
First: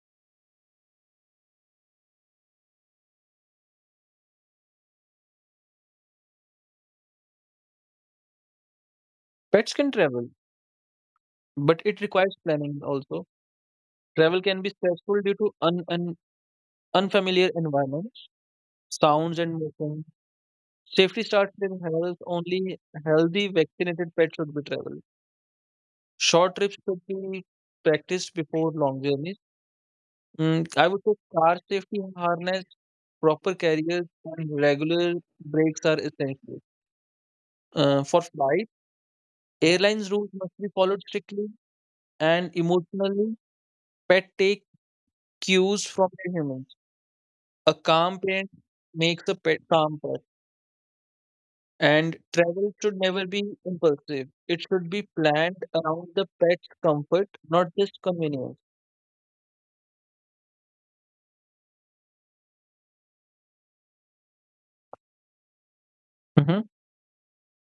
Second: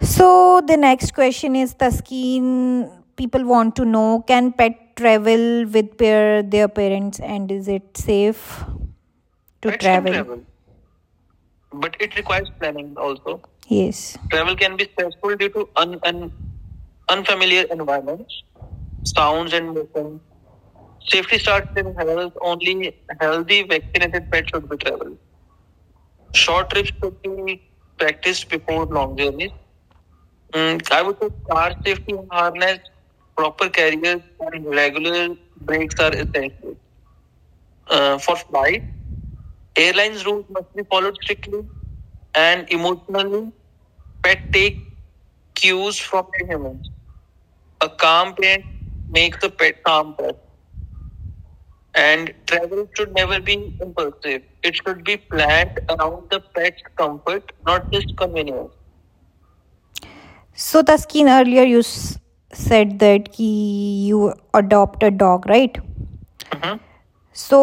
Speaker 1: so the next question is Taskeen. People want to know: can pet travel with pair, their parents, and is it safe to
Speaker 2: Pets
Speaker 1: pets
Speaker 2: can
Speaker 1: travel? Can
Speaker 2: travel,
Speaker 1: travel?
Speaker 2: but
Speaker 1: But
Speaker 2: it
Speaker 1: it
Speaker 2: requires
Speaker 1: requires
Speaker 2: planning
Speaker 1: planning
Speaker 2: also.
Speaker 1: also. Yes.
Speaker 2: Travel
Speaker 1: Travel
Speaker 2: can be
Speaker 1: can be
Speaker 2: stressful
Speaker 1: stressful
Speaker 2: due
Speaker 1: due
Speaker 2: to
Speaker 1: to
Speaker 2: unfamiliar
Speaker 1: unfamiliar
Speaker 2: environments,
Speaker 1: environments,
Speaker 2: sounds
Speaker 1: sounds,
Speaker 2: and
Speaker 1: and
Speaker 2: motion.
Speaker 1: motion.
Speaker 2: Safety
Speaker 1: Safety
Speaker 2: starts
Speaker 1: starts
Speaker 2: with
Speaker 1: in
Speaker 2: health.
Speaker 1: health.
Speaker 2: Only
Speaker 1: Only
Speaker 2: healthy
Speaker 1: healthy,
Speaker 2: vaccinated
Speaker 1: vaccinated
Speaker 2: pets
Speaker 1: pets
Speaker 2: should be
Speaker 1: should be
Speaker 2: traveled.
Speaker 1: traveled.
Speaker 2: Short
Speaker 1: Short
Speaker 2: trips
Speaker 1: trips
Speaker 2: should
Speaker 1: should
Speaker 2: be
Speaker 1: be
Speaker 2: practiced
Speaker 1: practiced
Speaker 2: before
Speaker 1: before
Speaker 2: long
Speaker 1: long
Speaker 2: journeys.
Speaker 1: journeys.
Speaker 2: I
Speaker 1: I
Speaker 2: would say
Speaker 1: would say
Speaker 2: car
Speaker 1: car
Speaker 2: safety
Speaker 1: safety
Speaker 2: harness,
Speaker 1: harness,
Speaker 2: proper
Speaker 1: proper
Speaker 2: carriers,
Speaker 1: carriers,
Speaker 2: and
Speaker 1: and
Speaker 2: regular
Speaker 1: regular
Speaker 2: breaks
Speaker 1: brakes
Speaker 2: are
Speaker 1: are
Speaker 2: essential.
Speaker 1: essential.
Speaker 2: For
Speaker 1: For
Speaker 2: flight,
Speaker 1: flight,
Speaker 2: airlines
Speaker 1: airlines
Speaker 2: rules
Speaker 1: rules
Speaker 2: must be
Speaker 1: must be
Speaker 2: followed
Speaker 1: followed
Speaker 2: strictly
Speaker 1: strictly,
Speaker 2: and
Speaker 1: and
Speaker 2: emotionally.
Speaker 1: emotionally,
Speaker 2: Pet
Speaker 1: pet
Speaker 2: take
Speaker 1: take
Speaker 2: cues
Speaker 1: cues
Speaker 2: from
Speaker 1: from
Speaker 2: their
Speaker 1: the
Speaker 2: humans.
Speaker 1: humans.
Speaker 2: A
Speaker 1: A
Speaker 2: calm
Speaker 1: calm
Speaker 2: parent
Speaker 1: parent
Speaker 2: makes a
Speaker 1: makes a
Speaker 2: pet
Speaker 1: pet
Speaker 2: calm pet.
Speaker 1: calmer,
Speaker 2: And
Speaker 1: and
Speaker 2: travel
Speaker 1: travel
Speaker 2: should
Speaker 1: should
Speaker 2: never
Speaker 1: never
Speaker 2: be
Speaker 1: be
Speaker 2: impulsive.
Speaker 1: impulsive.
Speaker 2: It
Speaker 1: It
Speaker 2: should
Speaker 1: should
Speaker 2: be
Speaker 1: be
Speaker 2: planned
Speaker 1: planned
Speaker 2: around the
Speaker 1: around the
Speaker 2: pet's
Speaker 1: pet's
Speaker 2: comfort,
Speaker 1: comfort,
Speaker 2: not
Speaker 1: not
Speaker 2: just
Speaker 1: just
Speaker 2: convenience.
Speaker 1: convenience. So Taskeen, earlier you said that ki you adopt a dog, right?
Speaker 2: Mhm.
Speaker 1: Mhm. So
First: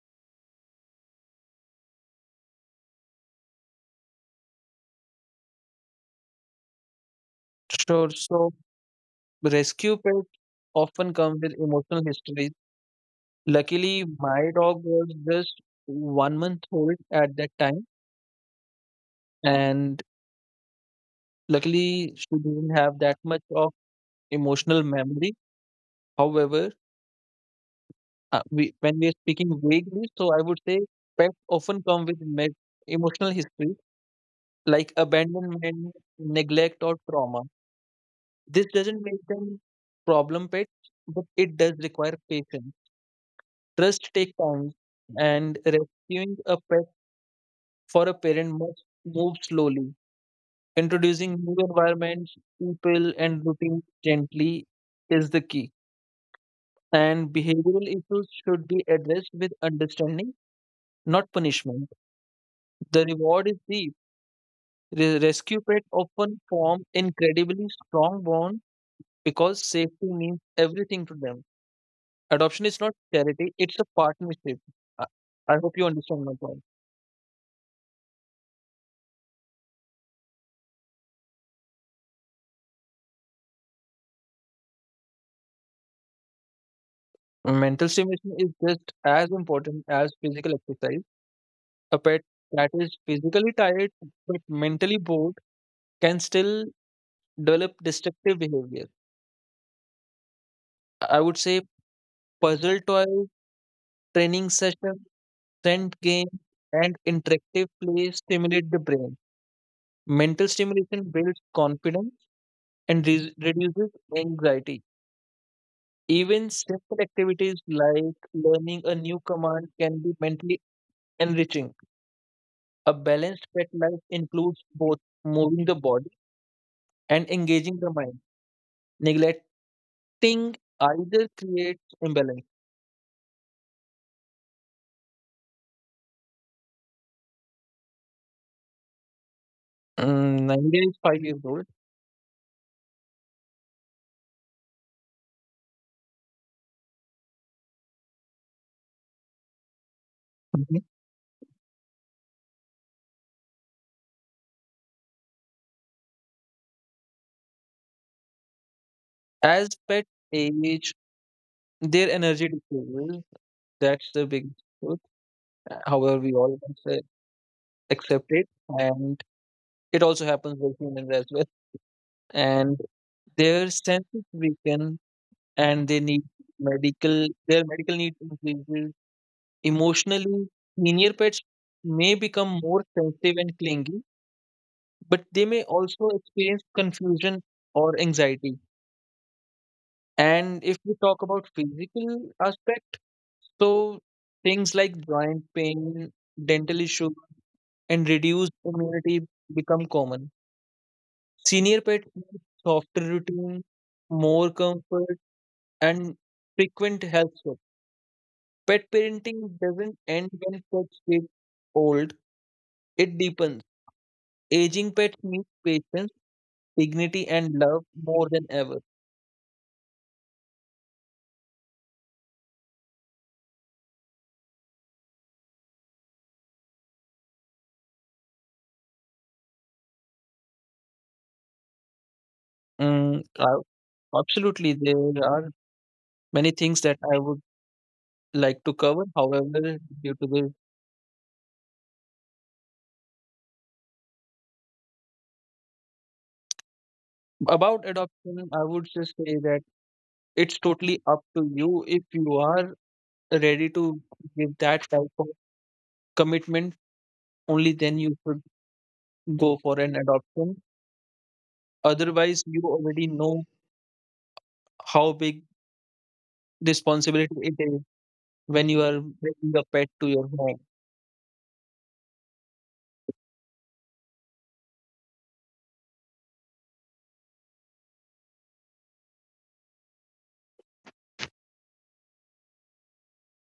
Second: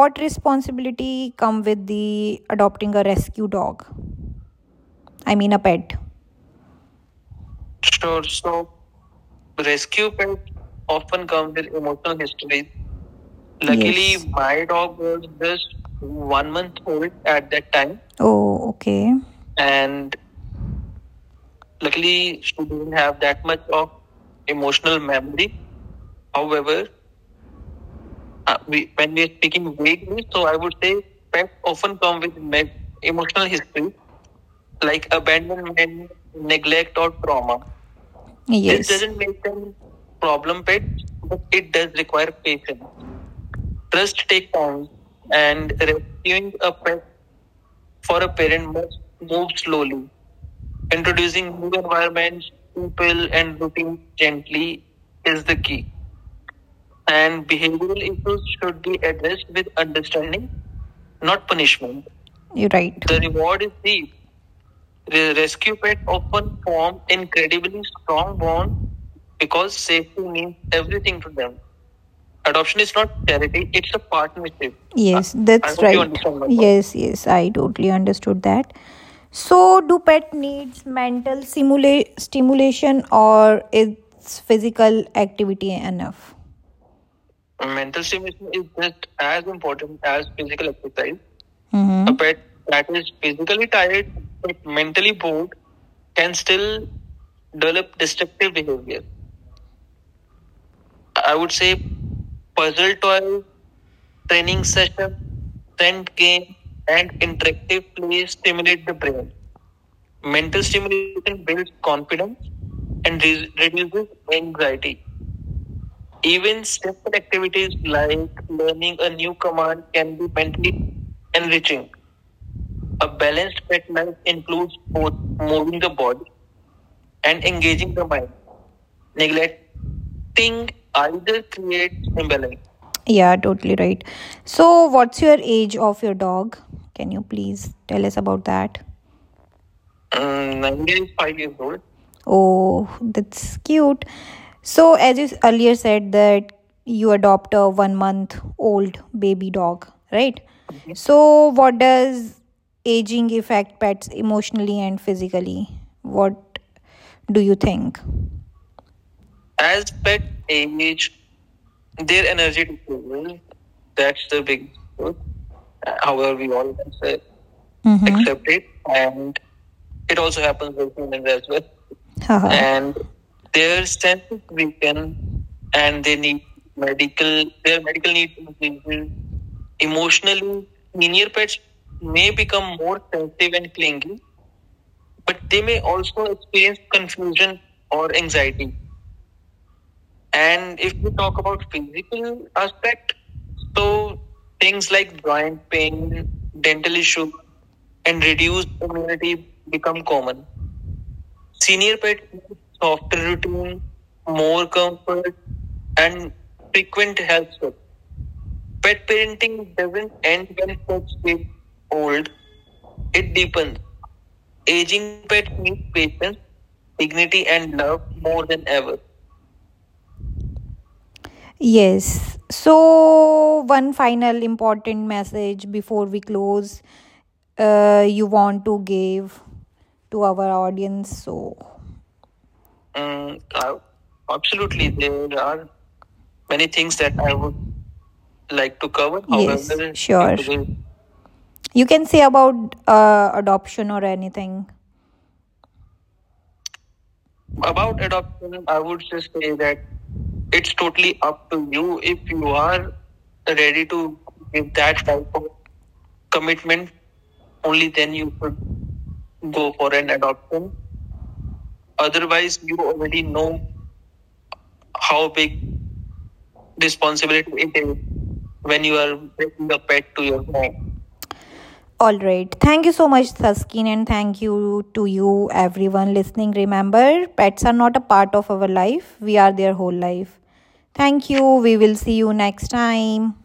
Speaker 1: what responsibility come with the adopting a rescue dog? I mean a pet.
Speaker 2: Sure.
Speaker 1: Sure.
Speaker 2: So
Speaker 1: So
Speaker 2: rescue
Speaker 1: rescue
Speaker 2: pets
Speaker 1: pet
Speaker 2: often
Speaker 1: often
Speaker 2: come
Speaker 1: come
Speaker 2: with
Speaker 1: with
Speaker 2: emotional
Speaker 1: emotional
Speaker 2: histories.
Speaker 1: history.
Speaker 2: Luckily,
Speaker 1: Luckily, yes,
Speaker 2: my
Speaker 1: my
Speaker 2: dog
Speaker 1: dog
Speaker 2: was
Speaker 1: was
Speaker 2: just
Speaker 1: just
Speaker 2: one
Speaker 1: one
Speaker 2: month
Speaker 1: month
Speaker 2: old
Speaker 1: old
Speaker 2: at
Speaker 1: at
Speaker 2: that
Speaker 1: that
Speaker 2: time,
Speaker 1: time, oh, okay,
Speaker 2: and
Speaker 1: and
Speaker 2: luckily, she
Speaker 1: luckily she
Speaker 2: didn't
Speaker 1: didn't
Speaker 2: have
Speaker 1: have
Speaker 2: that much
Speaker 1: that much
Speaker 2: of
Speaker 1: of
Speaker 2: emotional
Speaker 1: emotional
Speaker 2: memory.
Speaker 1: memory.
Speaker 2: However,
Speaker 1: However,
Speaker 2: when we
Speaker 1: when
Speaker 2: are
Speaker 1: we are
Speaker 2: speaking
Speaker 1: speaking
Speaker 2: vaguely,
Speaker 1: vaguely,
Speaker 2: so I
Speaker 1: so I
Speaker 2: would
Speaker 1: would
Speaker 2: say
Speaker 1: say
Speaker 2: pets
Speaker 1: pets
Speaker 2: often
Speaker 1: often
Speaker 2: come
Speaker 1: come
Speaker 2: with
Speaker 1: with
Speaker 2: emotional
Speaker 1: emotional
Speaker 2: histories
Speaker 1: history
Speaker 2: like
Speaker 1: like
Speaker 2: abandonment,
Speaker 1: abandonment,
Speaker 2: neglect, or
Speaker 1: neglect, or
Speaker 2: trauma.
Speaker 1: trauma. Yes.
Speaker 2: This
Speaker 1: This, yes,
Speaker 2: doesn't
Speaker 1: doesn't
Speaker 2: make
Speaker 1: make
Speaker 2: them
Speaker 1: them
Speaker 2: problem
Speaker 1: problem
Speaker 2: pets,
Speaker 1: pets,
Speaker 2: but
Speaker 1: but
Speaker 2: it
Speaker 1: it
Speaker 2: does
Speaker 1: does
Speaker 2: require
Speaker 1: require
Speaker 2: patience.
Speaker 1: patience.
Speaker 2: Trust
Speaker 1: Trust
Speaker 2: takes
Speaker 1: takes
Speaker 2: time,
Speaker 1: time,
Speaker 2: and
Speaker 1: and
Speaker 2: rescuing
Speaker 1: rescuing
Speaker 2: a
Speaker 1: a
Speaker 2: pet
Speaker 1: pet
Speaker 2: for a
Speaker 1: for a
Speaker 2: parent
Speaker 1: parent
Speaker 2: must
Speaker 1: must
Speaker 2: move
Speaker 1: move
Speaker 2: slowly.
Speaker 1: slowly.
Speaker 2: Introducing new
Speaker 1: Introducing new
Speaker 2: environments,
Speaker 1: environments,
Speaker 2: people,
Speaker 1: people,
Speaker 2: and
Speaker 1: and
Speaker 2: routines
Speaker 1: routines
Speaker 2: gently
Speaker 1: gently
Speaker 2: is the
Speaker 1: is the
Speaker 2: key.
Speaker 1: key.
Speaker 2: And
Speaker 1: And
Speaker 2: behavioral
Speaker 1: behavioral
Speaker 2: issues
Speaker 1: issues
Speaker 2: should
Speaker 1: should
Speaker 2: be
Speaker 1: be
Speaker 2: addressed
Speaker 1: addressed
Speaker 2: with
Speaker 1: with
Speaker 2: understanding,
Speaker 1: understanding,
Speaker 2: not
Speaker 1: not
Speaker 2: punishment.
Speaker 1: punishment. You're right.
Speaker 2: The
Speaker 1: The
Speaker 2: reward is
Speaker 1: reward is
Speaker 2: deep.
Speaker 1: deep.
Speaker 2: The
Speaker 1: The
Speaker 2: rescue
Speaker 1: rescue
Speaker 2: pets
Speaker 1: pet
Speaker 2: often
Speaker 1: often
Speaker 2: form
Speaker 1: form
Speaker 2: incredibly
Speaker 1: incredibly
Speaker 2: strong
Speaker 1: strong
Speaker 2: bonds
Speaker 1: bond
Speaker 2: because
Speaker 1: because
Speaker 2: safety
Speaker 1: safety
Speaker 2: means
Speaker 1: means
Speaker 2: everything to
Speaker 1: everything to
Speaker 2: them.
Speaker 1: them.
Speaker 2: Adoption is
Speaker 1: Adoption is
Speaker 2: not
Speaker 1: not
Speaker 2: charity,
Speaker 1: charity,
Speaker 2: it's a
Speaker 1: it's a
Speaker 2: partnership.
Speaker 1: partnership.
Speaker 2: I
Speaker 1: Yes,
Speaker 2: I hope
Speaker 1: that's
Speaker 2: you
Speaker 1: right.
Speaker 2: understand my point.
Speaker 1: Yes, yes, I totally understood that. So, do pet needs mental stimulation or is physical activity enough?
Speaker 2: Mental
Speaker 1: Mental
Speaker 2: stimulation is
Speaker 1: stimulation is
Speaker 2: just
Speaker 1: just
Speaker 2: as
Speaker 1: as
Speaker 2: important
Speaker 1: important
Speaker 2: as
Speaker 1: as
Speaker 2: physical
Speaker 1: physical
Speaker 2: exercise.
Speaker 1: exercise.
Speaker 2: A
Speaker 1: Mm-hmm. A
Speaker 2: pet
Speaker 1: pet
Speaker 2: that
Speaker 1: that
Speaker 2: is
Speaker 1: is
Speaker 2: physically
Speaker 1: physically
Speaker 2: tired
Speaker 1: tired
Speaker 2: but
Speaker 1: but
Speaker 2: mentally
Speaker 1: mentally
Speaker 2: bored
Speaker 1: bored
Speaker 2: can
Speaker 1: can
Speaker 2: still
Speaker 1: still
Speaker 2: develop
Speaker 1: develop
Speaker 2: destructive
Speaker 1: destructive
Speaker 2: behavior.
Speaker 1: behavior.
Speaker 2: I
Speaker 1: I
Speaker 2: would
Speaker 1: would
Speaker 2: say
Speaker 1: say
Speaker 2: puzzle
Speaker 1: puzzle
Speaker 2: toys,
Speaker 1: toy,
Speaker 2: training
Speaker 1: training
Speaker 2: sessions,
Speaker 1: session,
Speaker 2: scent
Speaker 1: scent
Speaker 2: games,
Speaker 1: game,
Speaker 2: and
Speaker 1: and
Speaker 2: interactive
Speaker 1: interactive
Speaker 2: play
Speaker 1: play
Speaker 2: stimulate the
Speaker 1: stimulate the
Speaker 2: brain.
Speaker 1: brain.
Speaker 2: Mental
Speaker 1: Mental
Speaker 2: stimulation builds
Speaker 1: stimulation builds
Speaker 2: confidence
Speaker 1: confidence
Speaker 2: and
Speaker 1: and
Speaker 2: reduces
Speaker 1: reduces
Speaker 2: anxiety.
Speaker 1: anxiety.
Speaker 2: Even
Speaker 1: Even
Speaker 2: simple
Speaker 1: simple
Speaker 2: activities
Speaker 1: activities
Speaker 2: like
Speaker 1: like
Speaker 2: learning a
Speaker 1: learning a
Speaker 2: new
Speaker 1: new
Speaker 2: command
Speaker 1: command
Speaker 2: can be
Speaker 1: can be
Speaker 2: mentally
Speaker 1: mentally
Speaker 2: enriching.
Speaker 1: enriching.
Speaker 2: A
Speaker 1: A
Speaker 2: balanced
Speaker 1: balanced
Speaker 2: pet
Speaker 1: pet
Speaker 2: life
Speaker 1: life
Speaker 2: includes
Speaker 1: includes
Speaker 2: both
Speaker 1: both
Speaker 2: moving the
Speaker 1: moving the
Speaker 2: body
Speaker 1: body
Speaker 2: and
Speaker 1: and
Speaker 2: engaging the
Speaker 1: engaging the
Speaker 2: mind.
Speaker 1: mind.
Speaker 2: Neglecting
Speaker 1: Neglecting
Speaker 2: either
Speaker 1: either
Speaker 2: creates
Speaker 1: creates
Speaker 2: imbalance.
Speaker 1: imbalance. Yeah, totally right. So, what's your age of your dog? Can you please tell us about that? Mm,
Speaker 2: Nine
Speaker 1: Nanga
Speaker 2: days,
Speaker 1: is
Speaker 2: five
Speaker 1: five
Speaker 2: years
Speaker 1: years
Speaker 2: old.
Speaker 1: old. Oh, that's cute. So, as you earlier said, that you adopt a 1 month old baby dog, right?
Speaker 2: Mhm.
Speaker 1: Mhm. So, what does aging affect pets emotionally and physically? What do you think?
Speaker 2: As
Speaker 1: As
Speaker 2: pet
Speaker 1: pet
Speaker 2: age,
Speaker 1: age,
Speaker 2: their
Speaker 1: their
Speaker 2: energy
Speaker 1: energy
Speaker 2: decreases.
Speaker 1: decreases.
Speaker 2: That's
Speaker 1: That's
Speaker 2: the
Speaker 1: the
Speaker 2: big
Speaker 1: big
Speaker 2: truth.
Speaker 1: truth.
Speaker 2: However,
Speaker 1: However,
Speaker 2: we
Speaker 1: we
Speaker 2: all
Speaker 1: all
Speaker 2: must,
Speaker 1: can say mm-hmm,
Speaker 2: accept it,
Speaker 1: accept it,
Speaker 2: and
Speaker 1: and
Speaker 2: it
Speaker 1: it
Speaker 2: also
Speaker 1: also
Speaker 2: happens with
Speaker 1: happens with
Speaker 2: humans as
Speaker 1: humans as
Speaker 2: well.
Speaker 1: well. Uh-huh.
Speaker 2: And
Speaker 1: And
Speaker 2: their
Speaker 1: their sense
Speaker 2: senses
Speaker 1: is
Speaker 2: weaken,
Speaker 1: weakened,
Speaker 2: and they
Speaker 1: and they
Speaker 2: need
Speaker 1: need
Speaker 2: medical.
Speaker 1: medical.
Speaker 2: Their
Speaker 1: Their
Speaker 2: medical
Speaker 1: medical
Speaker 2: needs
Speaker 1: needs
Speaker 2: increases.
Speaker 1: increases.
Speaker 2: Emotionally,
Speaker 1: Emotionally,
Speaker 2: senior
Speaker 1: senior
Speaker 2: pets
Speaker 1: pets
Speaker 2: may
Speaker 1: may
Speaker 2: become
Speaker 1: become
Speaker 2: more
Speaker 1: more
Speaker 2: sensitive
Speaker 1: sensitive
Speaker 2: and
Speaker 1: and
Speaker 2: clingy
Speaker 1: clingy,
Speaker 2: but
Speaker 1: but
Speaker 2: they
Speaker 1: they
Speaker 2: may
Speaker 1: may
Speaker 2: also
Speaker 1: also
Speaker 2: experience
Speaker 1: experience
Speaker 2: confusion
Speaker 1: confusion
Speaker 2: or
Speaker 1: or
Speaker 2: anxiety.
Speaker 1: anxiety.
Speaker 2: And
Speaker 1: And
Speaker 2: if
Speaker 1: if
Speaker 2: we
Speaker 1: we
Speaker 2: talk
Speaker 1: talk
Speaker 2: about
Speaker 1: about
Speaker 2: physical
Speaker 1: physical
Speaker 2: aspect,
Speaker 1: aspect,
Speaker 2: so
Speaker 1: so
Speaker 2: things
Speaker 1: things
Speaker 2: like
Speaker 1: like
Speaker 2: joint
Speaker 1: joint
Speaker 2: pain,
Speaker 1: pain,
Speaker 2: dental
Speaker 1: dental
Speaker 2: issues,
Speaker 1: issues,
Speaker 2: and
Speaker 1: and
Speaker 2: reduced
Speaker 1: reduced
Speaker 2: immunity
Speaker 1: immunity
Speaker 2: become
Speaker 1: become
Speaker 2: common.
Speaker 1: common.
Speaker 2: Senior
Speaker 1: Senior
Speaker 2: pets
Speaker 1: pets
Speaker 2: need
Speaker 1: need
Speaker 2: softer
Speaker 1: softer
Speaker 2: routine,
Speaker 1: routine,
Speaker 2: more
Speaker 1: more
Speaker 2: comfort,
Speaker 1: comfort,
Speaker 2: and
Speaker 1: and
Speaker 2: frequent
Speaker 1: frequent
Speaker 2: health
Speaker 1: health
Speaker 2: checks.
Speaker 1: checks.
Speaker 2: Pet
Speaker 1: Pet parenting
Speaker 2: parenting doesn't
Speaker 1: doesn't
Speaker 2: end
Speaker 1: end
Speaker 2: when
Speaker 1: when
Speaker 2: pets
Speaker 1: pets
Speaker 2: get
Speaker 1: get
Speaker 2: old;
Speaker 1: old;
Speaker 2: it
Speaker 1: it
Speaker 2: deepens.
Speaker 1: deepens.
Speaker 2: Aging pets
Speaker 1: Aging
Speaker 2: need
Speaker 1: pets need
Speaker 2: patience,
Speaker 1: patience,
Speaker 2: dignity,
Speaker 1: dignity,
Speaker 2: and
Speaker 1: and
Speaker 2: love
Speaker 1: love
Speaker 2: more than
Speaker 1: more than
Speaker 2: ever.
Speaker 1: ever. Yes. So, one final important message before we close, you want to give to our audience. So,
Speaker 2: Mm,
Speaker 1: Mm,
Speaker 2: I
Speaker 1: I,
Speaker 2: Absolutely,
Speaker 1: absolutely,
Speaker 2: there
Speaker 1: there
Speaker 2: are
Speaker 1: are
Speaker 2: many
Speaker 1: many
Speaker 2: things that
Speaker 1: things
Speaker 2: I
Speaker 1: that I
Speaker 2: would
Speaker 1: would
Speaker 2: like to
Speaker 1: like to
Speaker 2: cover.
Speaker 1: cover. Yes,
Speaker 2: However,
Speaker 1: however,
Speaker 2: due to
Speaker 1: sure,
Speaker 2: the
Speaker 1: today. You can say about adoption or anything.
Speaker 2: about
Speaker 1: About
Speaker 2: adoption, I
Speaker 1: adoption, I
Speaker 2: would
Speaker 1: would
Speaker 2: just
Speaker 1: just
Speaker 2: say
Speaker 1: say
Speaker 2: that
Speaker 1: that
Speaker 2: it's
Speaker 1: it's
Speaker 2: totally
Speaker 1: totally
Speaker 2: up to
Speaker 1: up to
Speaker 2: you.
Speaker 1: you
Speaker 2: If
Speaker 1: if
Speaker 2: you
Speaker 1: you
Speaker 2: are
Speaker 1: are
Speaker 2: ready
Speaker 1: ready
Speaker 2: to
Speaker 1: to
Speaker 2: give
Speaker 1: give
Speaker 2: that
Speaker 1: that
Speaker 2: type of
Speaker 1: type of
Speaker 2: commitment,
Speaker 1: commitment,
Speaker 2: only
Speaker 1: only
Speaker 2: then
Speaker 1: then
Speaker 2: you
Speaker 1: you
Speaker 2: should
Speaker 1: should
Speaker 2: go
Speaker 1: go
Speaker 2: for
Speaker 1: for
Speaker 2: an
Speaker 1: an
Speaker 2: adoption.
Speaker 1: adoption.
Speaker 2: Otherwise,
Speaker 1: Otherwise,
Speaker 2: you
Speaker 1: you
Speaker 2: already
Speaker 1: already
Speaker 2: know
Speaker 1: know
Speaker 2: how
Speaker 1: how
Speaker 2: big
Speaker 1: big
Speaker 2: responsibility
Speaker 1: responsibility
Speaker 2: it
Speaker 1: it
Speaker 2: is
Speaker 1: is
Speaker 2: when you
Speaker 1: when you
Speaker 2: are
Speaker 1: are
Speaker 2: bringing a
Speaker 1: bringing a
Speaker 2: pet to
Speaker 1: pet to
Speaker 2: your
Speaker 1: your
Speaker 2: home.
Speaker 1: home. All right. Thank you so much, Saskin, and thank you to you, everyone listening. Remember, pets are not a part of our life, we are their whole life. Thank you. We will see you next time.